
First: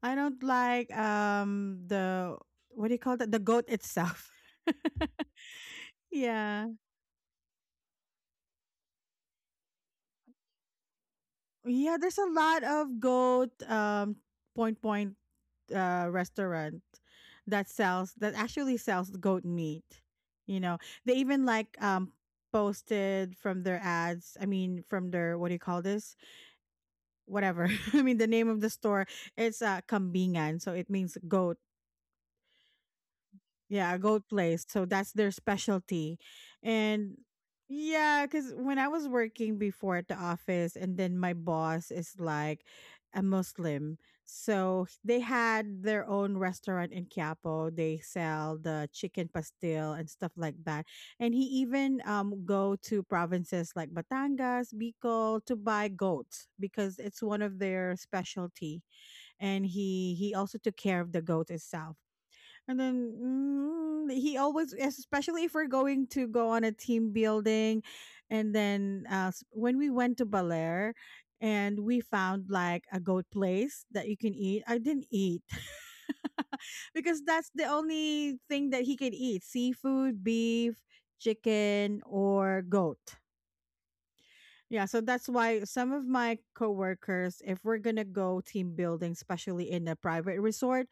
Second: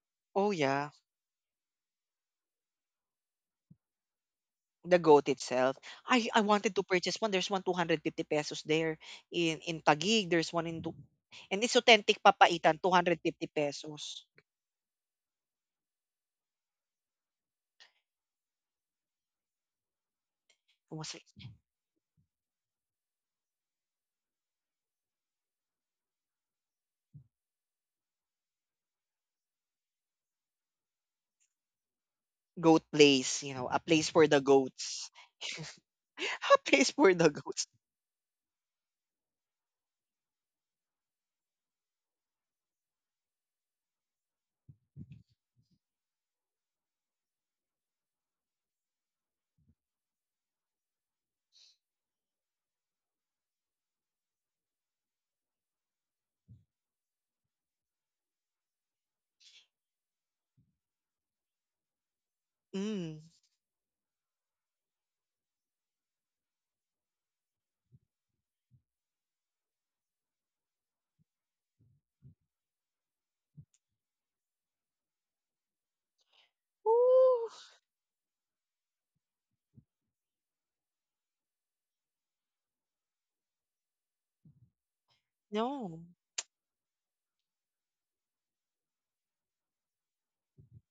S2: I don't
S1: Oh yeah.
S2: like the what do you call that? The goat itself.
S1: The goat itself. I
S2: yeah.
S1: wanted to purchase one. There's one 250 pesos there in Taguig. There's one in Du- and it's
S2: Yeah, there's
S1: authentic
S2: a lot
S1: papaitan
S2: of
S1: 250
S2: goat
S1: pesos.
S2: point point restaurant that sells that actually sells goat meat. You know,
S1: It
S2: they
S1: was like
S2: even like posted from their ads, I mean from their what do you call this? Whatever. I mean the name of the store it's kambingan, so it means goat.
S1: goat place, you know, a
S2: Yeah,
S1: place for
S2: gold
S1: the
S2: place. So
S1: goats.
S2: that's their specialty.
S1: a place for
S2: And
S1: the goats.
S2: yeah, because when I was working before at the office, and then my boss is like a Muslim. So they had their own restaurant in Quiapo. They sell the chicken pastil and stuff like that. And he even go to provinces like Batangas, Bicol to buy goats because it's one of their specialty. And he also took care of the goat itself. And then
S1: Mm.
S2: he always, especially if we're going to go on a team building, and then when we went to Belair, and we found like a goat place that you can eat. I didn't eat because
S1: Ooh,
S2: that's the only thing that he can eat: seafood, beef, chicken, or goat. Yeah, so that's why some
S1: no.
S2: of my coworkers, if we're gonna go team building, especially in a private resort,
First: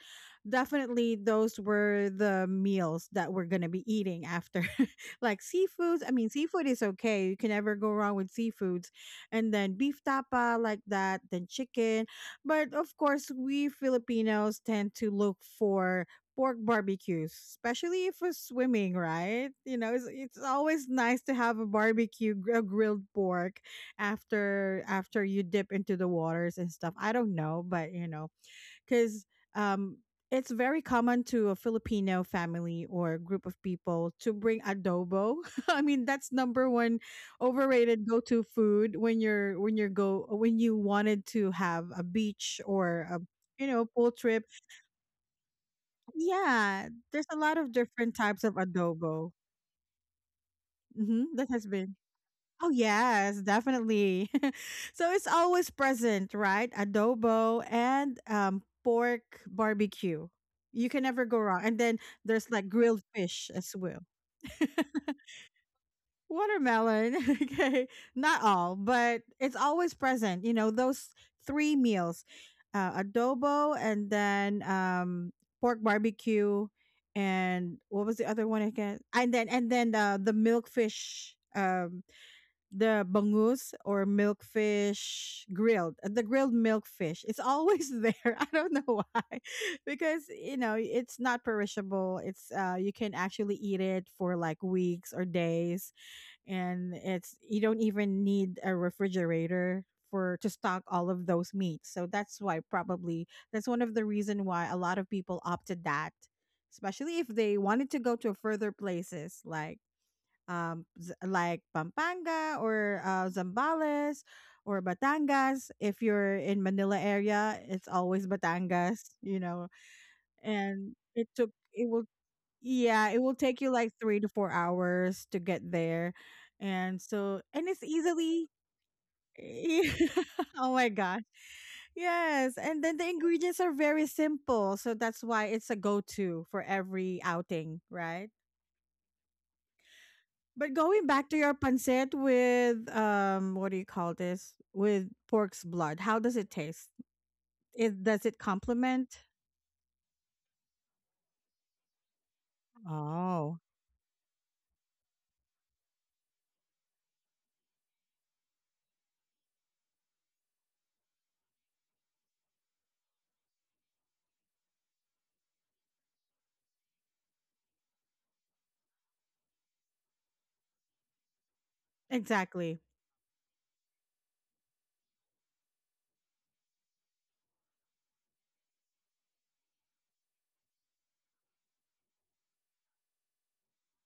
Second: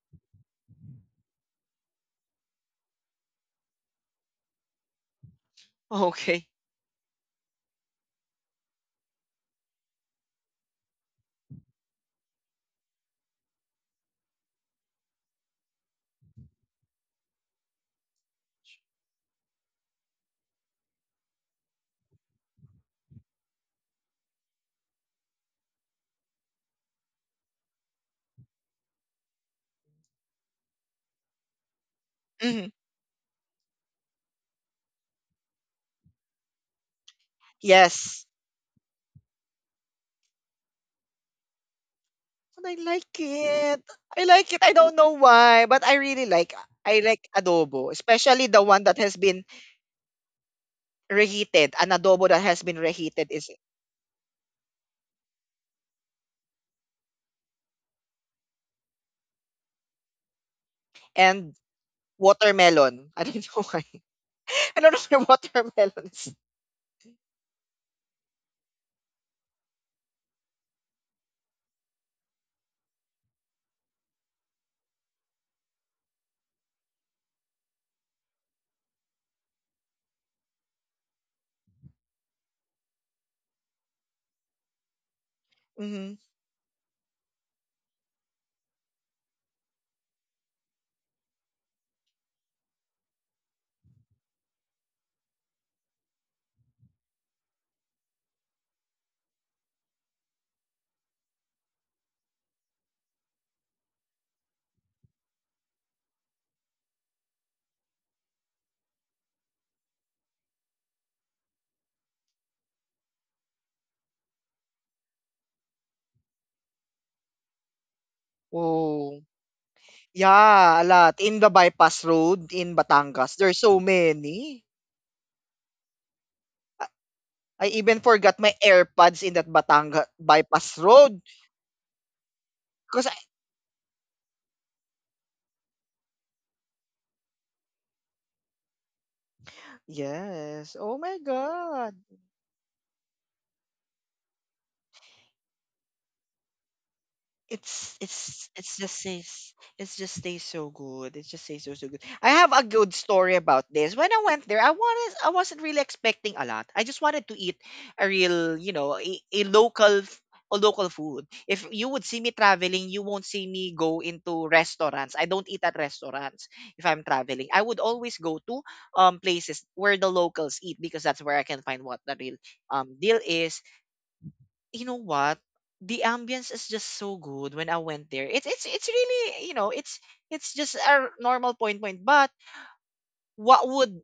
S2: definitely those were the meals that we're gonna be eating after. like seafoods, I mean,
S1: Okay.
S2: seafood is okay. You can never go wrong with seafoods. And then beef tapa like that, then chicken. But of course, we Filipinos tend to look for pork barbecues, especially if we're swimming, right? You know, it's always nice to have a barbecue, a grilled pork after you dip into the waters and stuff. I don't know, but you know, because um, it's very common to a Filipino
S1: Mhm.
S2: family or group of people to bring adobo. I mean, that's number one overrated
S1: Yes.
S2: go-to food when you're go when you wanted to have a beach
S1: And I
S2: or a
S1: like
S2: you
S1: it.
S2: know pool
S1: I
S2: trip.
S1: like it. I don't know why, but I really like
S2: Yeah,
S1: I
S2: there's
S1: like
S2: a lot of
S1: adobo,
S2: different types
S1: especially
S2: of
S1: the one that has
S2: adobo.
S1: been
S2: Hmm that has
S1: reheated. An
S2: been
S1: adobo that has
S2: Oh
S1: been reheated
S2: yes,
S1: is
S2: definitely. so it's always present, right? Adobo and pork barbecue. You can never go
S1: and
S2: wrong. And then there's like grilled
S1: watermelon. I don't
S2: fish
S1: know
S2: as
S1: why.
S2: well.
S1: I don't know why watermelons is.
S2: Watermelon, okay. Not all, but it's always present. You know, those three meals. Adobo and then pork barbecue and what was the other one again? And then the milkfish the bangus or milkfish grilled
S1: Mhm.
S2: the grilled milkfish, it's always there, I don't know why. because you know it's not perishable, it's you can actually eat it for like weeks or days, and it's you don't even need a refrigerator for to stock all of those meats, so that's why probably that's one of the reason why a lot of people opted that, especially if they wanted to go to further places like like Pampanga or Zambales or Batangas. If you're in Manila area, it's always Batangas,
S1: Oh.
S2: you know.
S1: Yeah, a
S2: And
S1: lot.
S2: it
S1: In
S2: took
S1: the
S2: it will
S1: bypass road in
S2: yeah, it will
S1: Batangas,
S2: take
S1: there's
S2: you
S1: so
S2: like 3 to 4
S1: many.
S2: hours to get there. And so and
S1: I
S2: it's
S1: even forgot
S2: easily
S1: my AirPods in that Batanga
S2: oh
S1: bypass
S2: my god.
S1: road.
S2: Yes, and then the
S1: Because I,
S2: ingredients are very simple, so that's why it's a go-to for every outing, right? But
S1: yes. Oh
S2: going
S1: my
S2: back to your
S1: God.
S2: pancit with what do you call this? With pork's blood, how does it taste?
S1: it's
S2: It does it
S1: it's it's just
S2: complement?
S1: says it's just tastes so good. It just tastes so good. I have a good story
S2: Oh,
S1: about this. When I went there, I wasn't really expecting a lot. I just wanted to eat a real, you know, a local a local food. If you would see me traveling, you won't see me go into restaurants. I don't eat at restaurants if I'm traveling. I would always go to places where the locals eat because that's where I can find what the real
S2: exactly.
S1: deal is. You know what? The ambience is just so good when I went there. It's really, you know, it's just a normal point point. But what would,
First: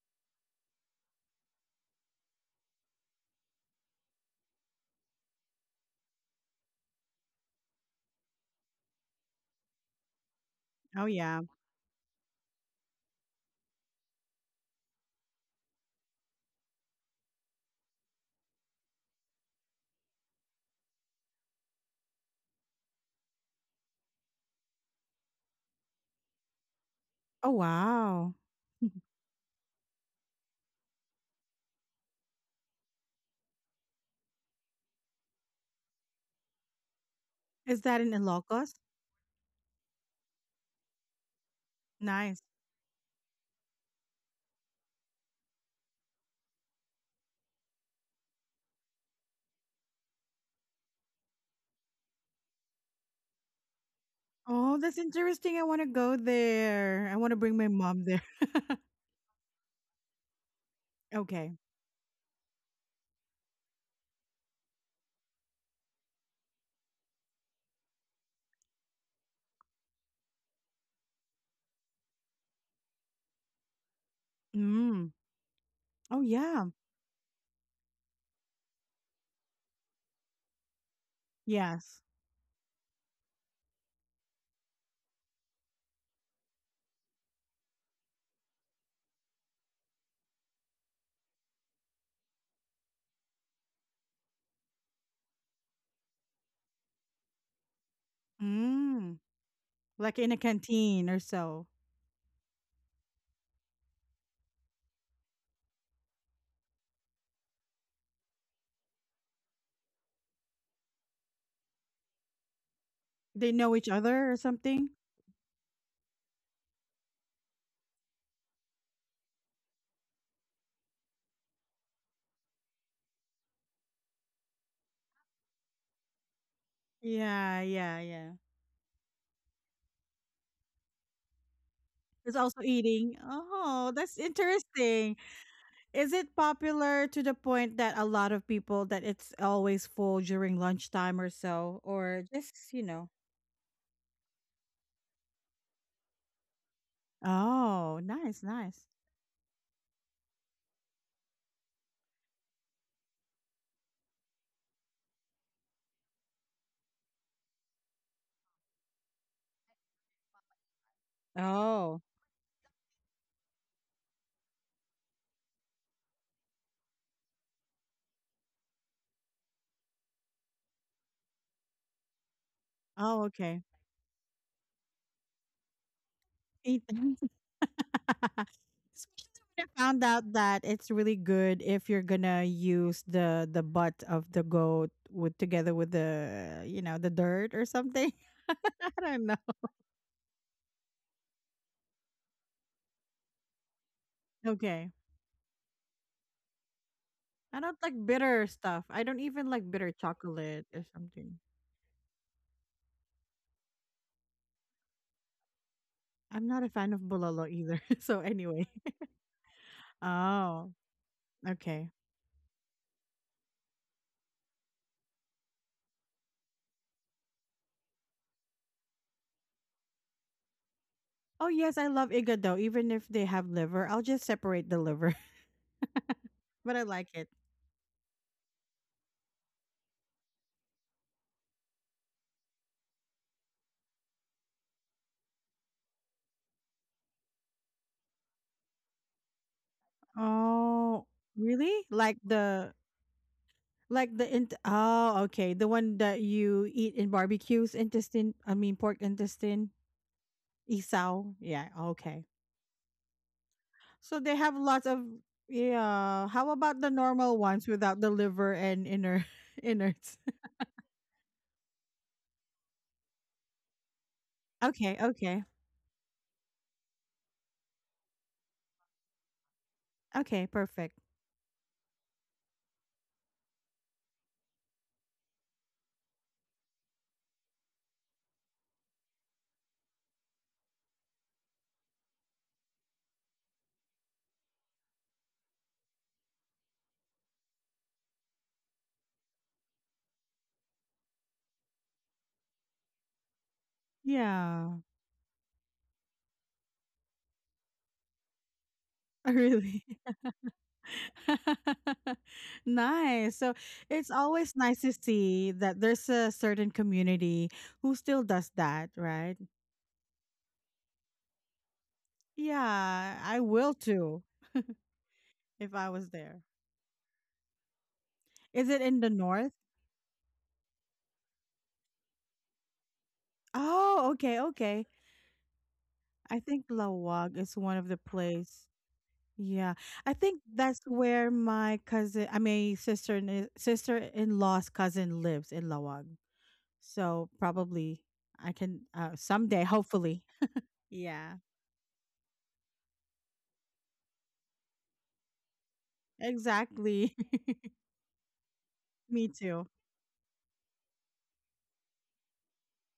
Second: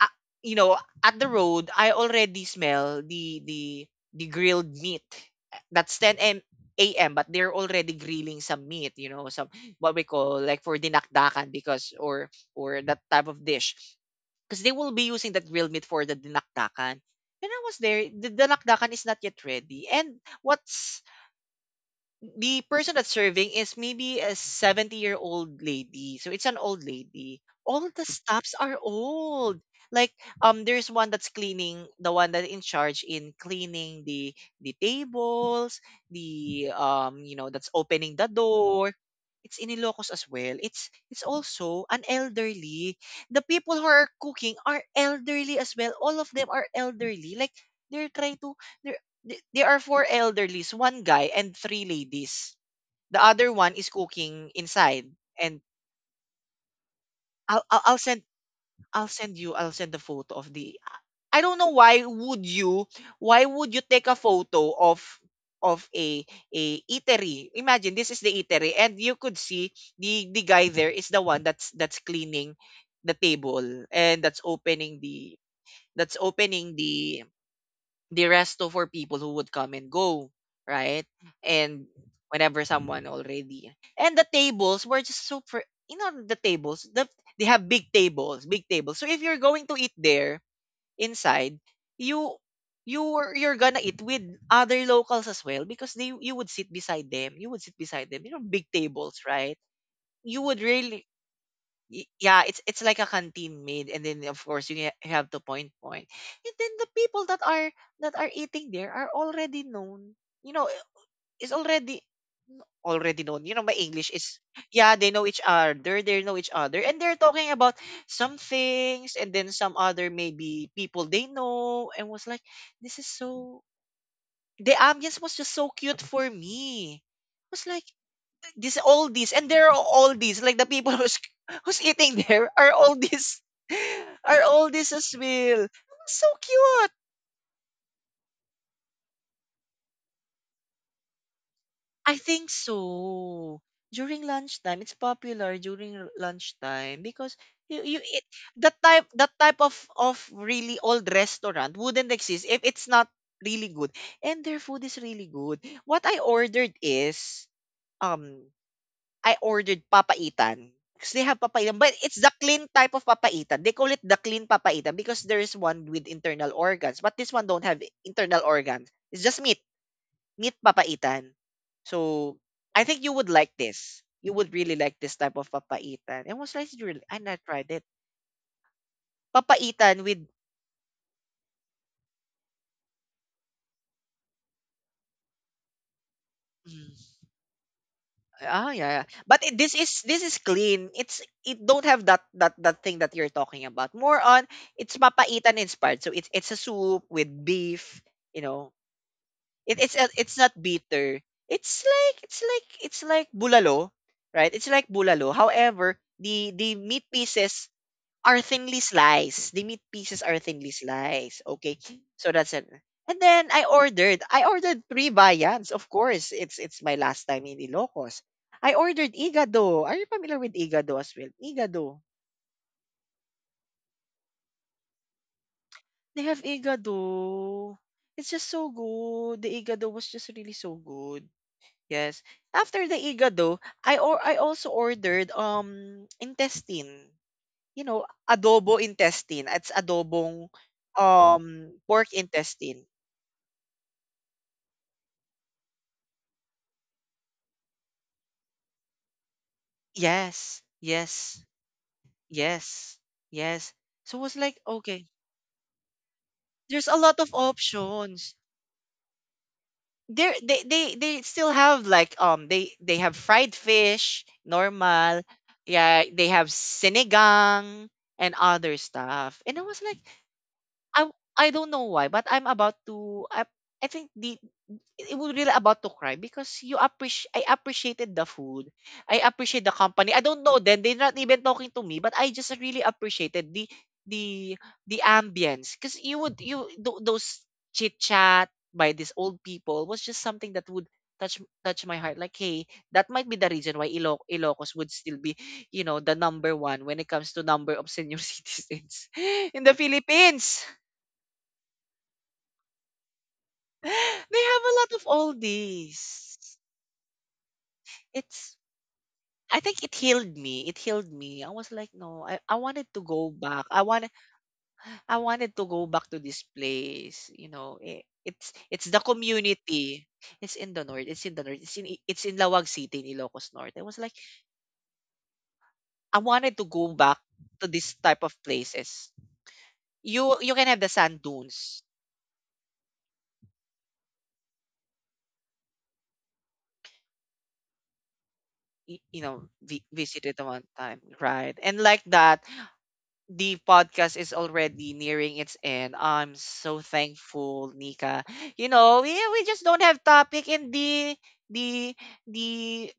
S1: uh, you know, at the road? I already smell the the grilled meat. That's 10 a.m. But they're already grilling some meat. You know, some what we call like for
S2: Oh yeah.
S1: dinakdakan because or that type of dish because they will be using that grilled meat for the dinakdakan. And I was there. The dinakdakan is not yet ready. And what's the person that's serving is maybe a 70-year-old lady. So it's an old lady.
S2: Oh
S1: All the
S2: wow.
S1: staffs are old. Like, there's one that's cleaning, the one that in charge in cleaning the tables, the you know, that's
S2: Is that in
S1: opening the
S2: Ilocos?
S1: door. It's in Ilocos as well. It's also an
S2: Nice.
S1: elderly. The people who are cooking are elderly as well. All of them are elderly. Like, they're trying to, they're there are four elderlies, one guy and three ladies. The other one is cooking
S2: Oh, that's
S1: inside.
S2: interesting.
S1: And
S2: I want to go there. I want to bring
S1: I'll,
S2: my
S1: I'll I'll
S2: mom there.
S1: send I'll send you I'll send the photo of the. I don't
S2: okay.
S1: know why would you, why would you take a photo of a eatery. Imagine this is the eatery and you could see the guy there is the one that's cleaning the table and that's opening
S2: Mm.
S1: the, that's
S2: Oh yeah.
S1: opening the rest of were people who would come and go, right? And
S2: Yes.
S1: whenever someone already, and the tables were just super, you know, the tables, the they have big tables, big tables. So if you're going to eat there inside, you you were you're gonna eat with other locals as well, because they you would sit beside them. You would sit beside them. You know, big tables,
S2: Mm.
S1: right?
S2: Like in a
S1: You would really.
S2: canteen or so.
S1: Yeah, it's like a canteen made, and then of course you, you have to point point, and then the people that are eating there are already known. You know, is already already known. You
S2: They
S1: know, my
S2: know each
S1: English
S2: other
S1: is.
S2: or something.
S1: Yeah, they know each other, they know each other, and they're talking about some things, and then some other maybe people they know, and was like, this is so, the ambience was just so cute for me.
S2: Yeah.
S1: Was like
S2: Yeah. Yeah.
S1: this all these, and there are all these like the people who's who's eating
S2: Is
S1: there
S2: also
S1: are all
S2: eating.
S1: these
S2: Oh, that's
S1: are all these as
S2: interesting.
S1: well,
S2: Is
S1: so
S2: it
S1: cute.
S2: popular to the point that a lot of people that it's always full during lunchtime or so,
S1: I
S2: or just
S1: think
S2: you know?
S1: so. During lunchtime it's popular, during lunchtime, because you,
S2: Oh,
S1: you it
S2: nice,
S1: that
S2: nice.
S1: type, that type of really old restaurant wouldn't exist if it's not really good, and their food is really good. What I ordered is, um I ordered papaitan because they have papaitan,
S2: Oh,
S1: but it's the clean type of papaitan. They call it the clean papaitan because there is one with internal organs, but this one don't have internal organs. It's just meat, meat papaitan. So, I think you
S2: oh,
S1: would like
S2: okay.
S1: this. You would really like this type of papaitan. And was like,
S2: Eat.
S1: really,
S2: Them.
S1: and I tried it.
S2: Especially when I found
S1: Papaitan
S2: out
S1: with,
S2: that it's really good if you're gonna use the butt of the goat with together with the you know the
S1: mm,
S2: dirt or something.
S1: ah,
S2: I
S1: yeah, yeah.
S2: don't know.
S1: But it, this is clean. It's it don't have that thing that you're talking about. More on,
S2: Okay.
S1: it's mapaitan inspired. So it's a soup with
S2: I don't
S1: beef.
S2: like
S1: You
S2: bitter
S1: know,
S2: stuff. I don't even like
S1: it,
S2: bitter
S1: it's a- it's not
S2: chocolate or
S1: bitter.
S2: something.
S1: It's like, it's like bulalo, right? It's like bulalo. However,
S2: I'm not a
S1: the
S2: fan of
S1: meat
S2: bulalo
S1: pieces
S2: either. so
S1: are
S2: anyway.
S1: thinly sliced. The meat pieces are thinly
S2: Oh,
S1: sliced. Okay.
S2: okay.
S1: So that's it. And then I ordered. I ordered three viands. Of course, it's my last time in Ilocos. I ordered igado. Are you familiar with igado as well?
S2: Oh yes, I
S1: Igado.
S2: love igado. Even if they have liver, I'll just separate the liver.
S1: They have
S2: but I like it.
S1: igado. It's just so good. The igado was just really so good. Yes. After the igado, I also ordered intestine. You know, adobo intestine. It's adobong,
S2: Oh,
S1: oh,
S2: really?
S1: pork intestine.
S2: Like the oh okay the one that you eat in barbecues intestine. I mean pork intestine.
S1: Yes.
S2: Isao.
S1: Yes.
S2: Yeah. Okay.
S1: Yes. Yes. So it
S2: So
S1: was
S2: they
S1: like,
S2: have lots of
S1: okay,
S2: yeah. How about
S1: there's
S2: the
S1: a lot of
S2: normal ones without the
S1: options.
S2: liver and inner innards?
S1: There they still have like, they have fried fish,
S2: Okay,
S1: normal.
S2: okay.
S1: Yeah, they have sinigang and other stuff. And I was like,
S2: Okay, perfect.
S1: I I don't know why, but I'm about to I think the it it was really about to cry because you appreciate I appreciated the food. I appreciate the company. I don't know then they're not even talking to me, but I just really appreciated the the ambience, because you would you those chit chat by these old people was just something that would touch my heart. Like, hey, that might be the reason why Ilocos
S2: Yeah.
S1: would still be, you know, the number one when it comes to number of senior citizens in the
S2: Really.
S1: Philippines.
S2: nice. So
S1: they
S2: it's always
S1: have a
S2: nice
S1: lot
S2: to
S1: of
S2: see that there's a
S1: oldies.
S2: certain community who still does
S1: It's,
S2: that, right?
S1: I think it healed me. It healed me. I was like, no, I wanted to
S2: Yeah,
S1: go
S2: I
S1: back.
S2: will
S1: I wanted,
S2: too
S1: I wanted to
S2: if
S1: go
S2: I
S1: back
S2: was
S1: to
S2: there.
S1: this place. You know,
S2: Is it
S1: it's the
S2: in the north?
S1: community. It's in the north. It's in the north. It's in it's in Lawag City in Ilocos North. I was
S2: Oh,
S1: like,
S2: okay, okay.
S1: I
S2: I
S1: wanted to
S2: think
S1: go back
S2: Lawag is
S1: to
S2: one of
S1: this
S2: the
S1: type of
S2: place.
S1: places.
S2: Yeah, I
S1: You
S2: think
S1: you can have
S2: that's
S1: the sand
S2: where my
S1: dunes.
S2: cousin, I mean sister in law's cousin lives in Lawag. So probably I can
S1: You know,
S2: someday, hopefully.
S1: visited at one time,
S2: Yeah,
S1: right? And like that, the podcast is already nearing its end. I'm so
S2: exactly.
S1: thankful, Nika. You know,
S2: Me
S1: we just
S2: too.
S1: don't have topic and the the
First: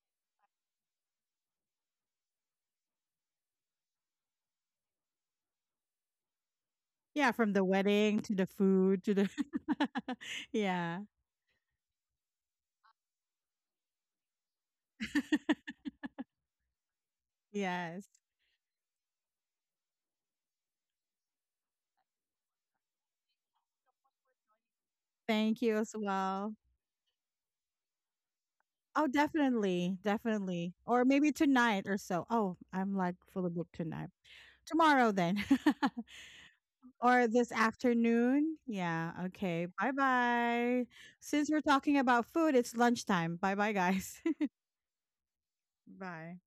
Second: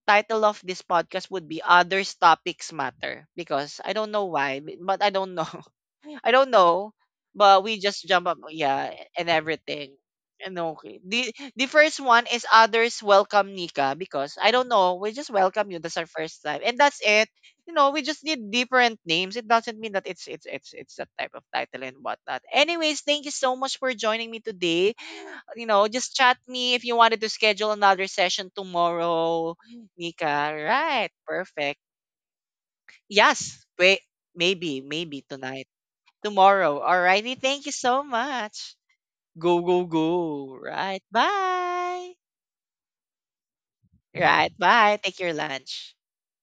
S1: title of this podcast would be others topics matter because I don't know why, but I don't know. I don't know,
S2: Yeah, from the
S1: but we just
S2: wedding
S1: jump
S2: to
S1: up,
S2: the
S1: yeah,
S2: food to the
S1: and everything. And okay,
S2: yeah.
S1: the first one is others welcome Nika, because I don't know, we just welcome you. That's our first time, and that's it. You know,
S2: Yes.
S1: we just need different names. It doesn't mean that it's that type of title and whatnot. Anyways, thank you so much for joining me today.
S2: Thank
S1: You
S2: you
S1: know,
S2: as
S1: just chat
S2: well.
S1: me if you wanted to schedule another session
S2: Oh,
S1: tomorrow,
S2: definitely.
S1: Nika.
S2: Definitely. Or
S1: Right,
S2: maybe tonight
S1: perfect.
S2: or so. Oh, I'm like fully
S1: Yes,
S2: booked
S1: wait,
S2: tonight.
S1: maybe
S2: Tomorrow
S1: maybe
S2: then.
S1: tonight, tomorrow.
S2: Or
S1: Alrighty,
S2: this
S1: thank you so
S2: afternoon?
S1: much.
S2: Yeah,
S1: Go,
S2: okay.
S1: go, go.
S2: Bye-bye.
S1: Right,
S2: Since we're talking
S1: bye.
S2: about food, it's lunchtime. Bye-bye, guys.
S1: Right, bye. Take your lunch.
S2: Bye.